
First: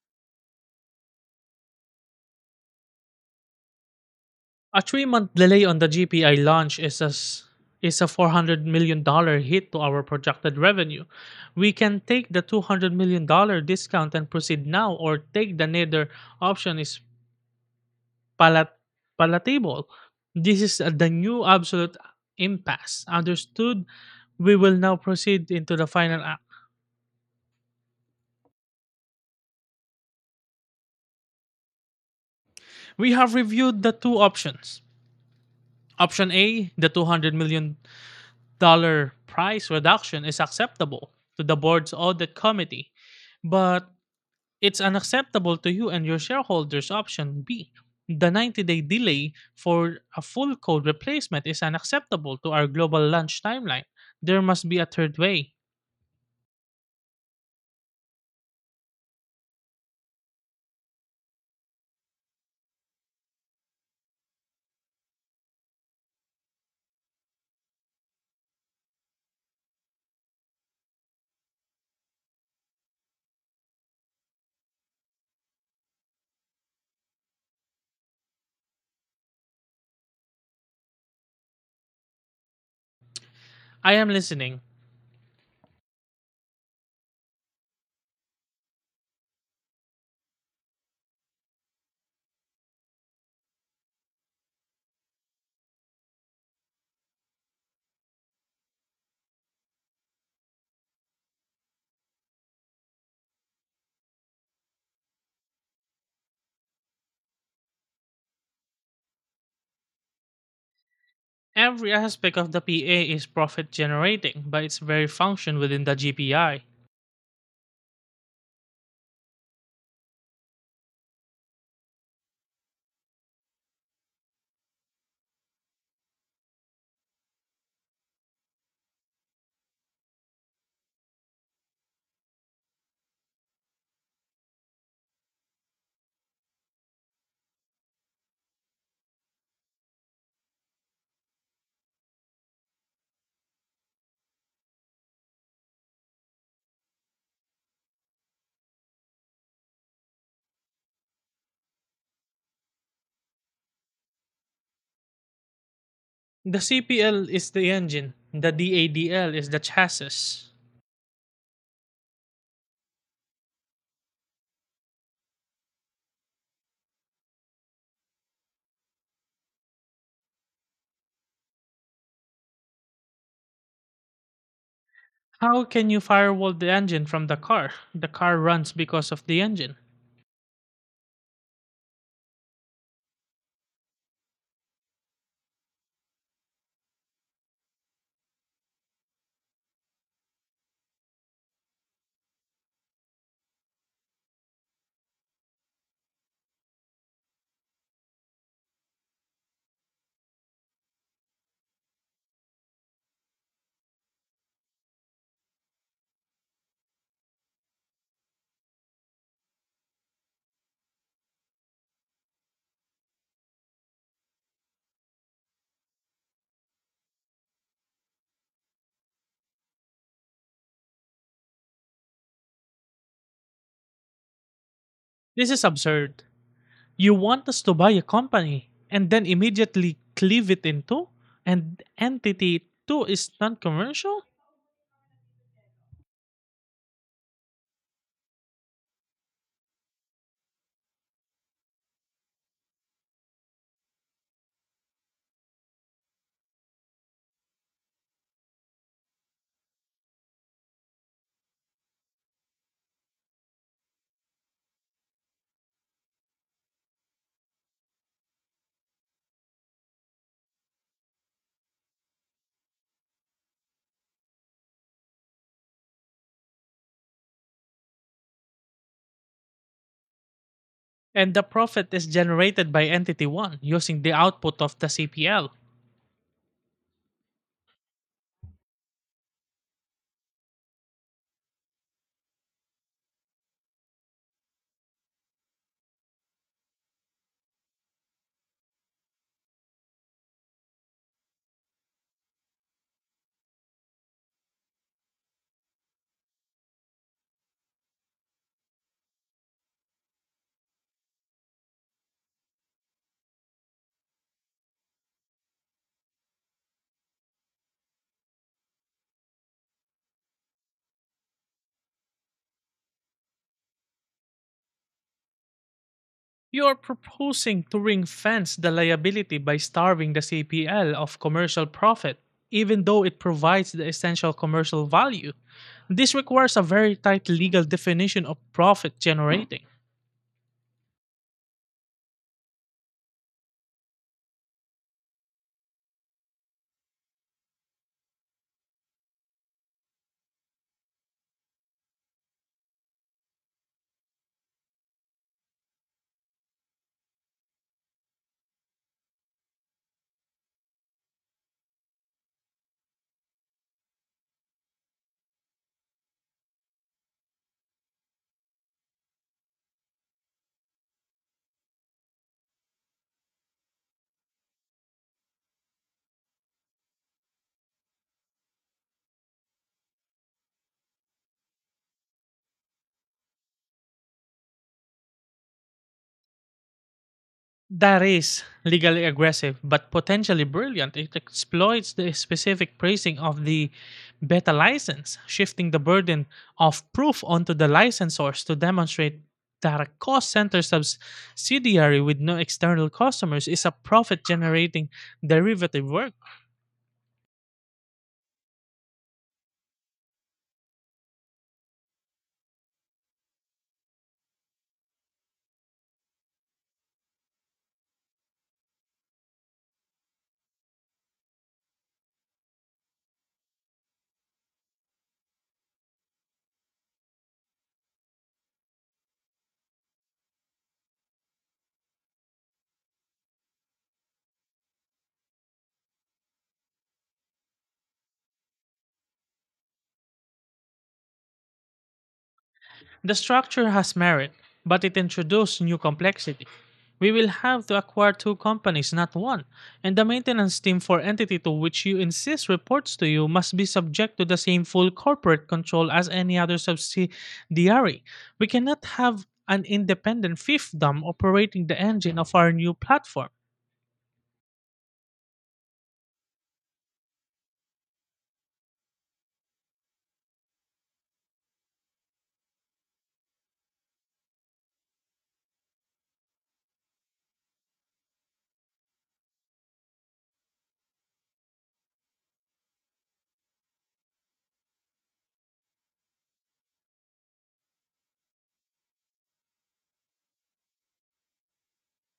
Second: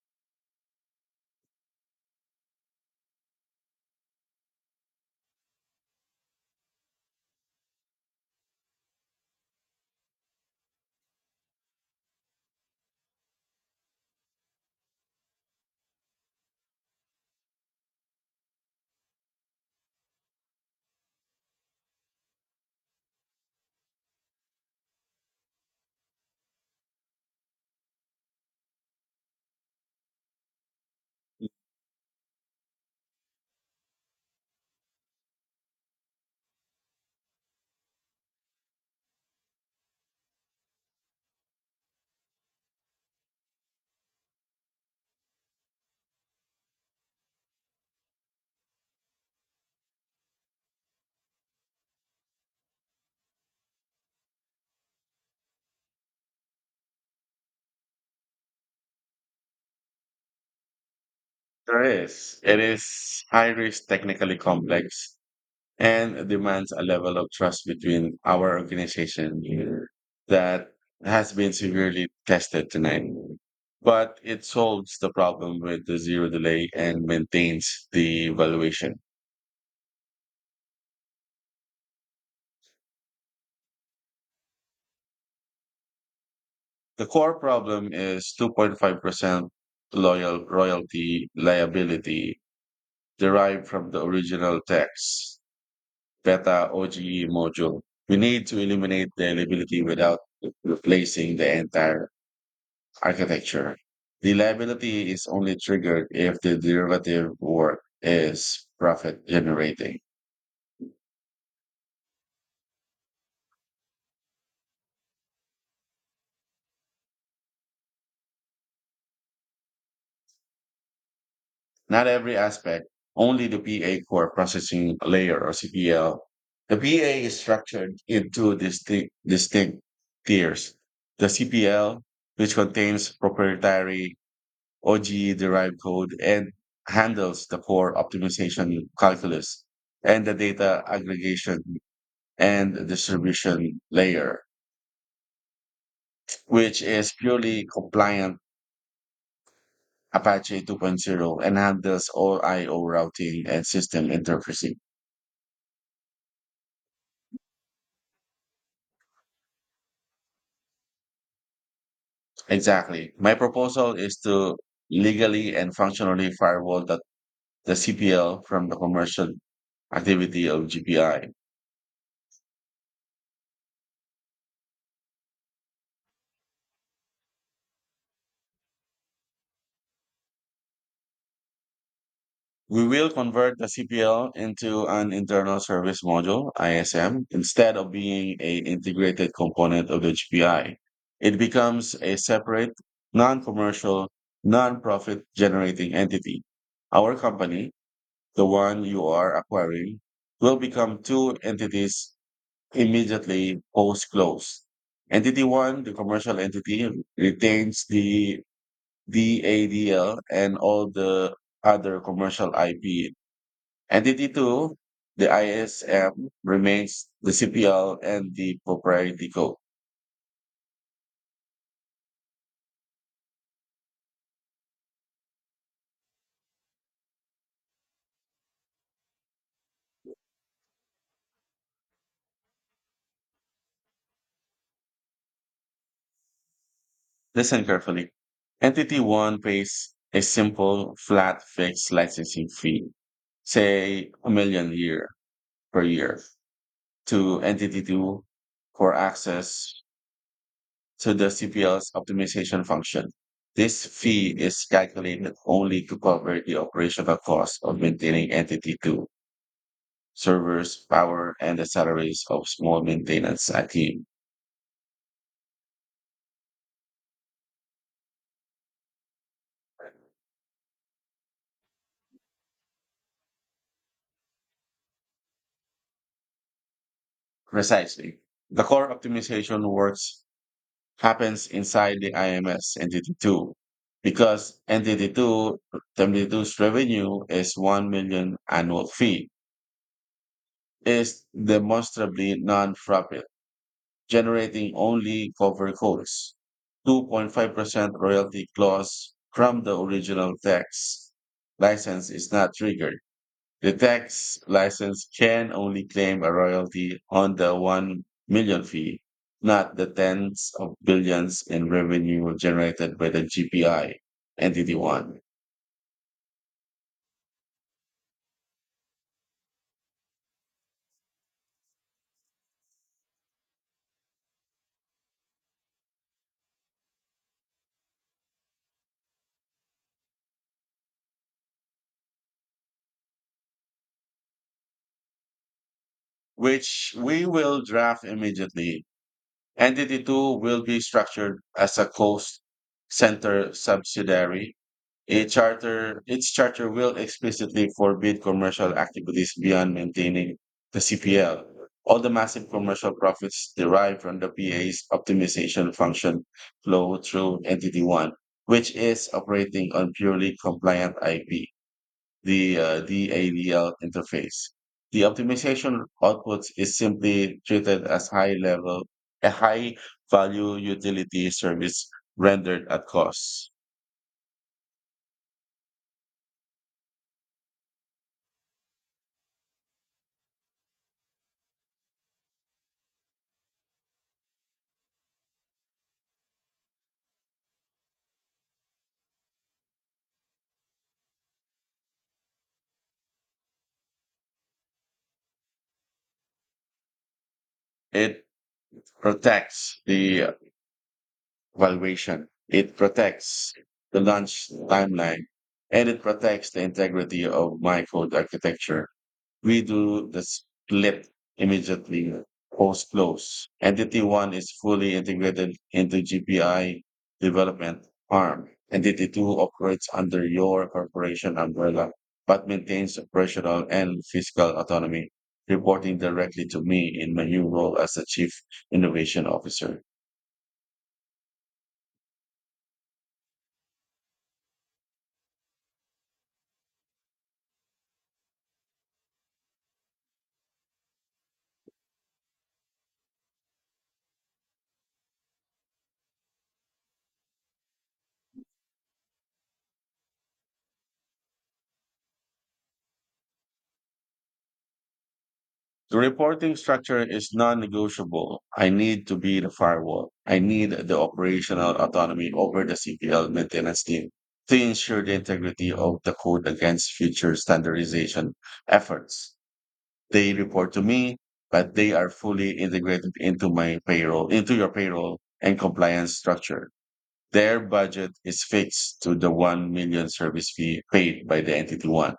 A three-month delay on the GPI launch is a $400 million dollars hit to our projected revenue. We can take the $200 million dollars discount and proceed now, or take the neither option is palat- palatable. This is the new absolute impasse. Understood? We will now proceed into the final act. We have reviewed the two options. Option A, the $200 million dollars price reduction, is acceptable to the board's audit committee, but it's unacceptable to you and your shareholders. Option B. The 90 day delay for a full code replacement is unacceptable to our global launch timeline. There must be a third way.
There is. It is high risk, technically complex, and demands a level of trust between our organization that has been severely tested tonight. But it solves the problem with the zero delay and maintains the valuation.
I am listening.
The core problem is 2.5% loyal royalty liability derived from the original text beta OGE module. We need to eliminate the liability without replacing the entire architecture. Reliability is only triggered if the derivative work is profit generating.
Every aspect of the PA is profit generating by its very function within the GPI.
Not every aspect, only the PA core processing layer or CPL. The PA is structured into distinct tiers. The CPL, which contains proprietary OGE-derived code and handles the core optimization calculus, and the data aggregation and distribution layer, which is purely compliant Apache 2.0 and handles all IO routing and system interfacing.
The CPL is the engine, the DADL is the chassis.
Exactly. My proposal is to legally and functionally firewall the CPL from the commercial activity of GPI.
How can you firewall the engine from the car? The car runs because of the engine.
We will convert the CPL into an internal service module, ISM, instead of being a integrated component of the GPI. It becomes a separate, non-commercial, non-profit generating entity. Our company, the one you are acquiring, will become two entities immediately post-close. Entity one, the commercial entity, retains the DADL and all the other commercial IP. Entity 2, the ISM, remains the CPL and the proprietary code.
This is absurd. You want us to buy a company and then immediately cleave it into two? And entity two is non commercial?
Listen carefully. Entity 1 pays a simple, flat, fixed licensing fee, say a million year per year, to Entity 2 for access to the CPL's optimization function. This fee is calculated only to cover the operational cost of maintaining Entity 2 servers, power, and the salaries of small maintenance team.
And the profit is generated by entity one using the output of the CPL.
Precisely. The core optimization works happens inside the IMS, entity two, because entity two's revenue is 1 million annual fee, is demonstrably non-profit, generating only cover costs. 2.5% royalty clause from the original text license is not triggered. The tax license can only claim a royalty on the 1 million fee, not the tens of billions in revenue generated by the GPI, Entity 1,
You are proposing to ring fence the liability by starving the CPL of commercial profit, even though it provides the essential commercial value. This requires a very tight legal definition of profit generating.
which we will draft immediately. Entity 2 will be structured as a coast center subsidiary. Its charter will explicitly forbid commercial activities beyond maintaining the CPL. All the massive commercial profits derived from the PA's optimization function flow through Entity 1, which is operating on purely compliant IP, the DAVL interface. The optimization output is simply treated as a high value utility service rendered at cost.
That is legally aggressive, but potentially brilliant. It exploits the specific praising of the beta license, shifting the burden of proof onto the licensors to demonstrate that a cost center subsidiary with no external customers is a profit generating derivative work.
It protects the valuation. It protects the launch timeline, and it protects the integrity of my code architecture. We do the split immediately post close. Entity one is fully integrated into GPI development arm. Entity two operates under your corporation umbrella, but maintains operational and fiscal autonomy, reporting directly to me in my new role as the chief innovation officer.
The structure has merit, but it introduced new complexity. We will have to acquire two companies, not one, and the maintenance team for entity to which you insist reports to you must be subject to the same full corporate control as any other subsidiary. We cannot have an independent fiefdom operating the engine of our new platform.
The reporting structure is non-negotiable. I need to be the firewall. I need the operational autonomy over the CPL maintenance team to ensure the integrity of the code against future standardization efforts. They report to me, but they are fully integrated into my payroll, into your payroll and compliance structure. Their budget is fixed to the 1 million service fee paid by the entity one.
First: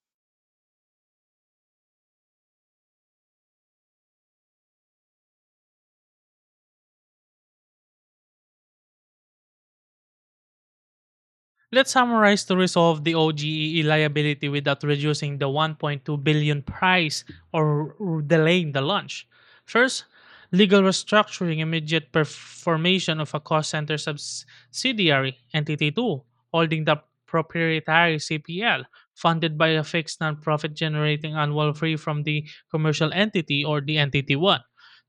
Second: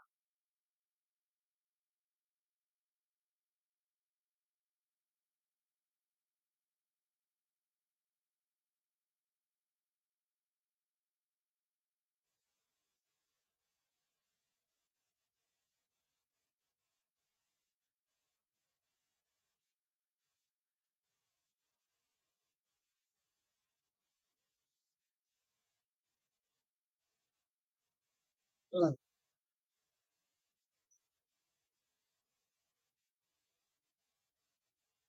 Let's summarize to resolve the OGEE liability without reducing the 1.2 billion price or delaying the launch. First, legal restructuring immediate formation of a cost center subsidiary entity 2 holding the proprietary CPL funded by a fixed non-profit generating annual fee from the commercial entity or the entity 1.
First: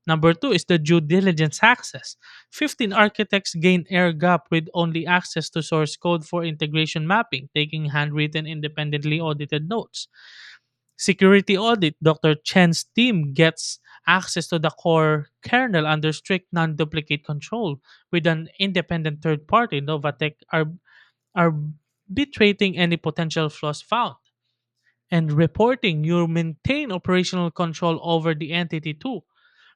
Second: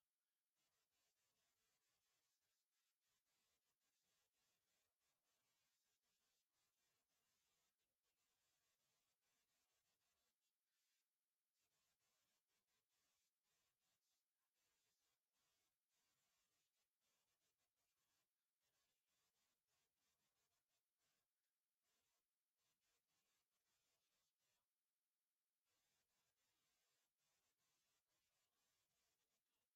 Number 2 is the due diligence access 15 architects gained air gap with only access to source code for integration mapping, taking handwritten independently audited notes. Security audit Dr. Chen's team gets access to the core kernel under strict non duplicate control with an independent third party, Novatech, arbitrating any potential flaws found. And reporting, you maintain operational control over the entity too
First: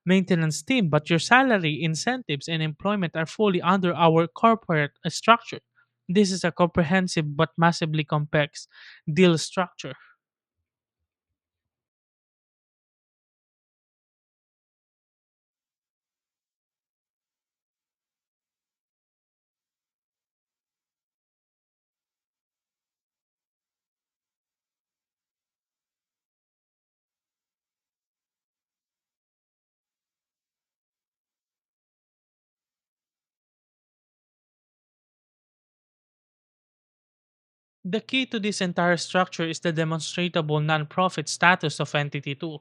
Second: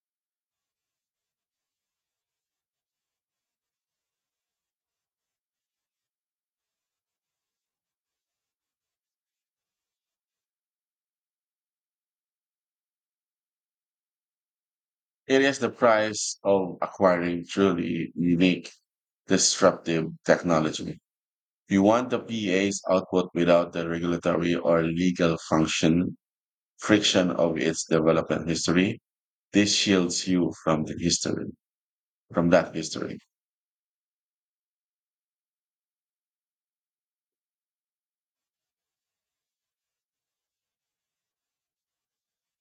maintenance team, but your salary, incentives, and employment are fully under our corporate structure. This is a comprehensive but massively complex deal structure.
It is the price of acquiring truly unique, disruptive technology. You want the PA's output without the regulatory or legal function friction of its development history. This shields you from the history, from that history.
The key to this entire structure is the demonstrable nonprofit status of Entity 2.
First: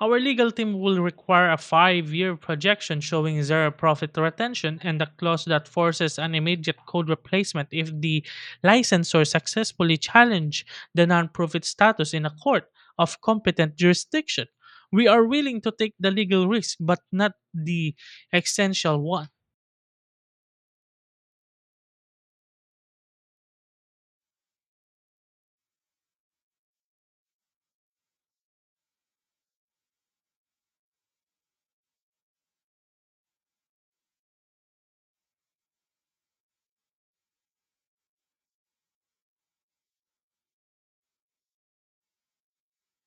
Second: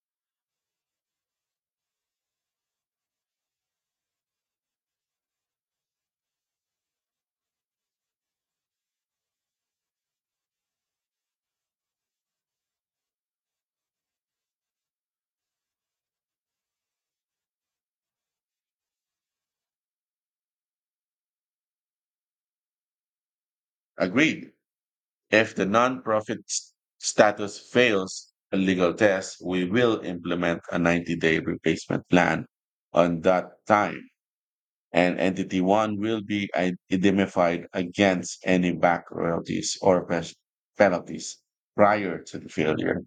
Our legal team will require a 5 year projection showing zero profit retention and a clause that forces an immediate code replacement if the licensor successfully challenges the nonprofit status in a court of competent jurisdiction. We are willing to take the legal risk, but not the essential one.
Agreed. If the nonprofit status fails a legal test, we will implement a 90-day replacement plan on that time. And entity one will be indemnified against any back royalties or penalties prior to the failure.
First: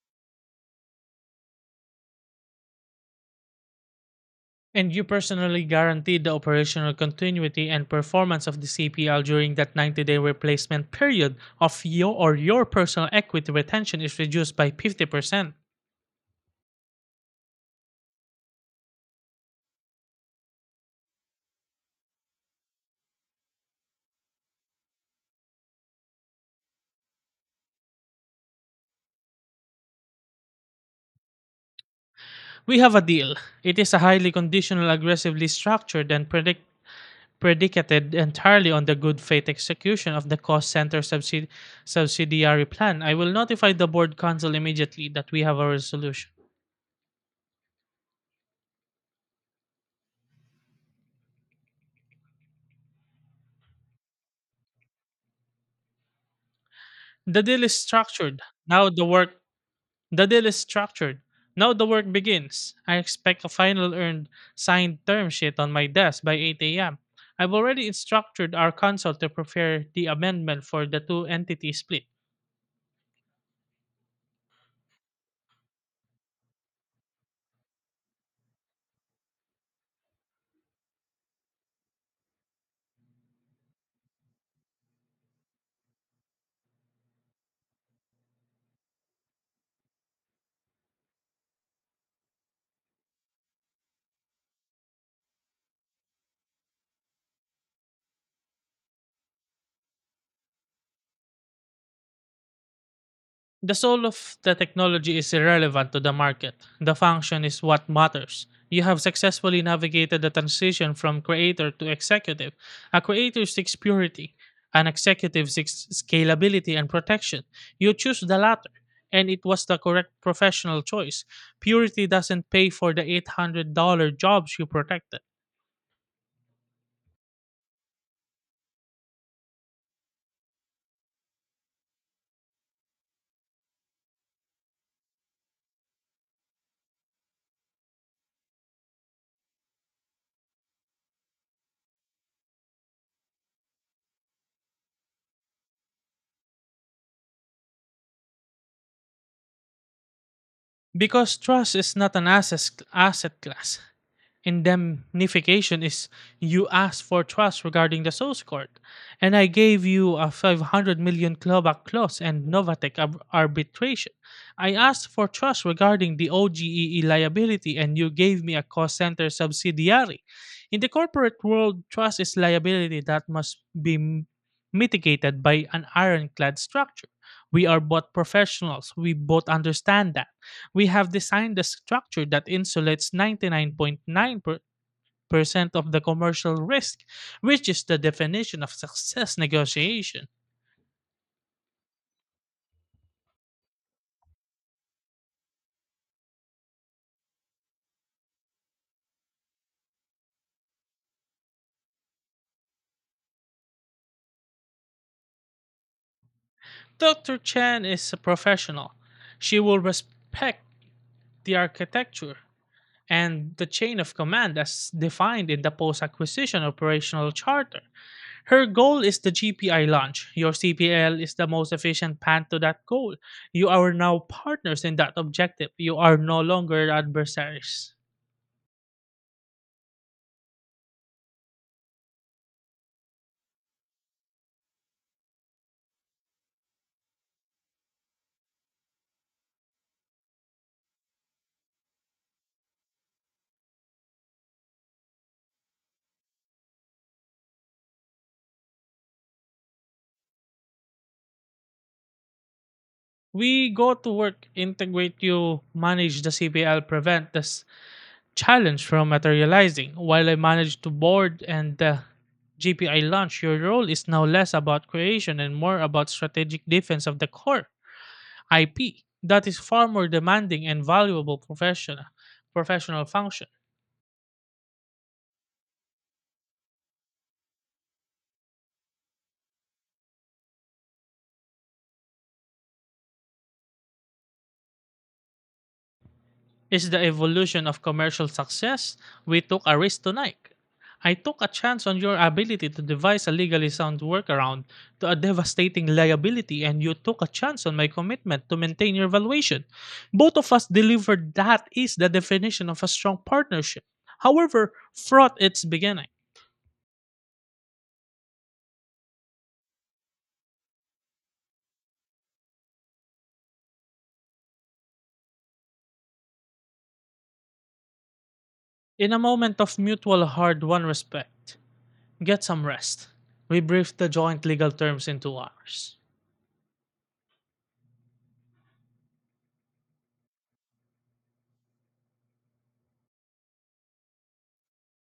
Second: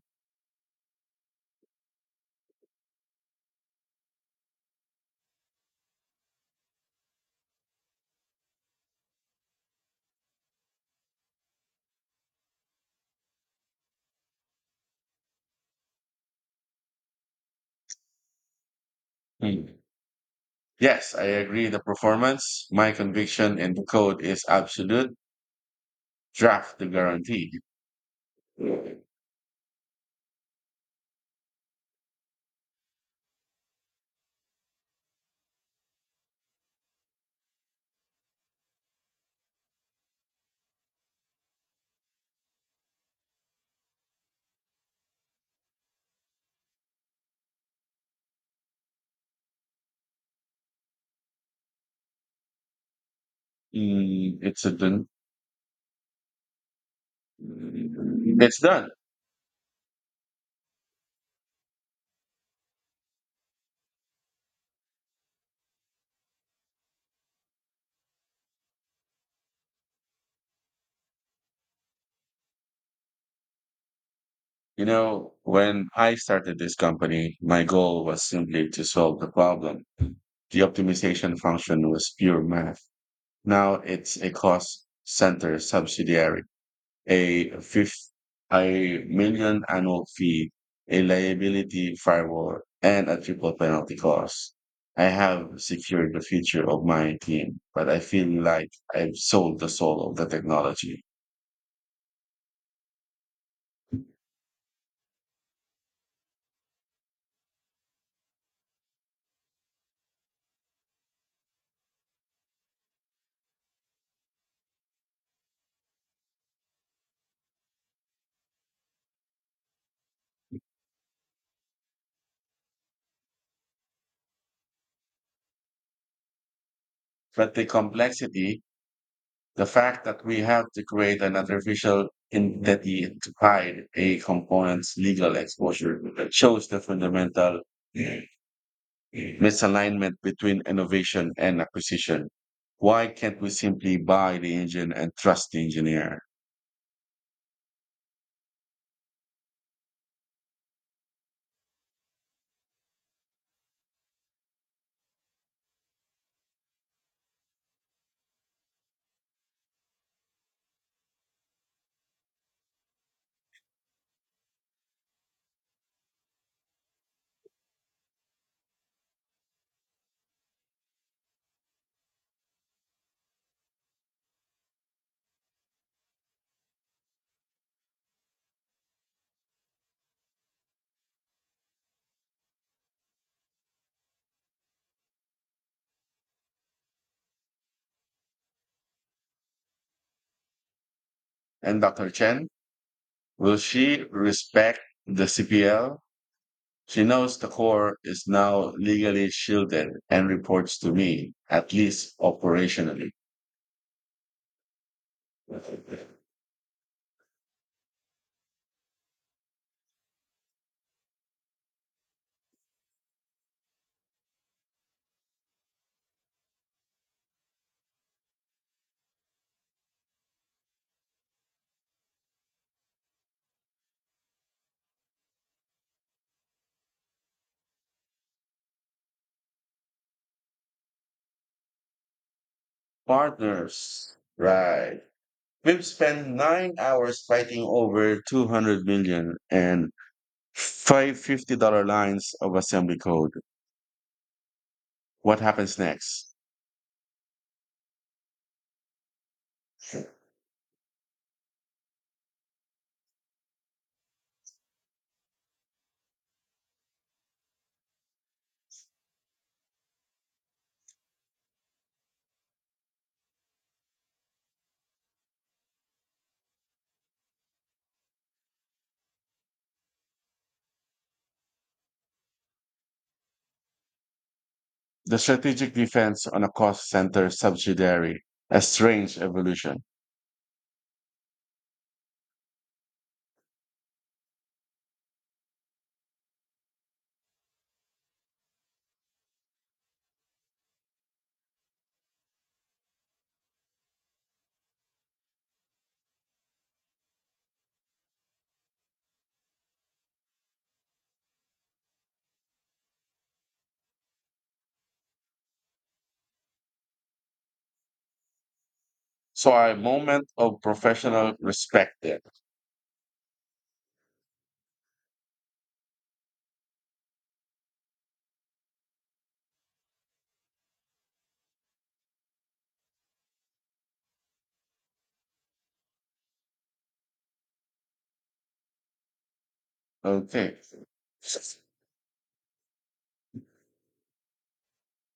And you personally guaranteed the operational continuity and performance of the CPL during that 90-day replacement period of your or your personal equity retention is reduced by 50%.
Hmm. Yes, I agree. The performance, my conviction in the code is absolute. Draft the guarantee.
We have a deal. It is a highly conditional, aggressively structured and predict predicated entirely on the good faith execution of the cost center subsidiary plan. I will notify the board council immediately that we have a resolution.
Mm, it's a done.
The deal is structured.
It's
Now
done.
the work the deal is structured. Now the work begins. I expect a final earned signed term sheet on my desk by 8 a.m. I've already instructed our council to prepare the amendment for the two entity split.
When I started this company, my goal was simply to solve the problem. The optimization function was pure math. Now it's a cost center subsidiary, a fifth, a million annual fee, a liability firewall, and a triple penalty cost. I have secured the future of my team, but I feel like I've sold the soul of the technology.
The soul of the technology is irrelevant to the market. The function is what matters. You have successfully navigated the transition from creator to executive. A creator seeks purity, an executive seeks scalability and protection. You choose the latter, and it was the correct professional choice. Purity doesn't pay for the $800 jobs you protected.
But the complexity. The fact that we have to create an artificial entity to hide a component's legal exposure shows the fundamental misalignment between innovation and acquisition. Why can't we simply buy the engine and trust the engineer?
Because trust is not an asset class, indemnification is you asked for trust regarding the source court, and I gave you a 500 million clawback clause and Novatech arbitration. I asked for trust regarding the OGEE liability, and you gave me a cost center subsidiary. In the corporate world, trust is liability that must be mitigated by an ironclad structure. We are both professionals. We both understand that we have designed a structure that insulates 99.9% of the commercial risk, which is the definition of success negotiation.
And Dr. Chen, will she respect the CPL? She knows the core is now legally shielded and reports to me, at least operationally.
Dr. Chen is a professional. She will respect the architecture, and the chain of command as defined in the post acquisition operational charter. Her goal is the GPI launch. Your CPL is the most efficient path to that goal. You are now partners in that objective. You are no longer adversaries.
Partners, right? We've spent 9 hours fighting over $200 million lines of assembly code. What happens next?
We go to work, integrate you, manage the CPL, prevent this challenge from materializing. While I manage to board and GPI launch, your role is now less about creation and more about strategic defense of the core. IP that is far more demanding and valuable professional function.
The strategic defense on a cost center subsidiary, a strange evolution.
Is the evolution of commercial success we took a risk tonight. I took a chance on your ability to devise a legally sound workaround to a devastating liability, and you took a chance on my commitment to maintain your valuation. Both of us delivered that is the definition of a strong partnership. However, fraught its beginning.
So, a moment of professional respect there.
In a moment of mutual hard won respect, get some rest. We briefed the joint legal terms into ours.
Okay.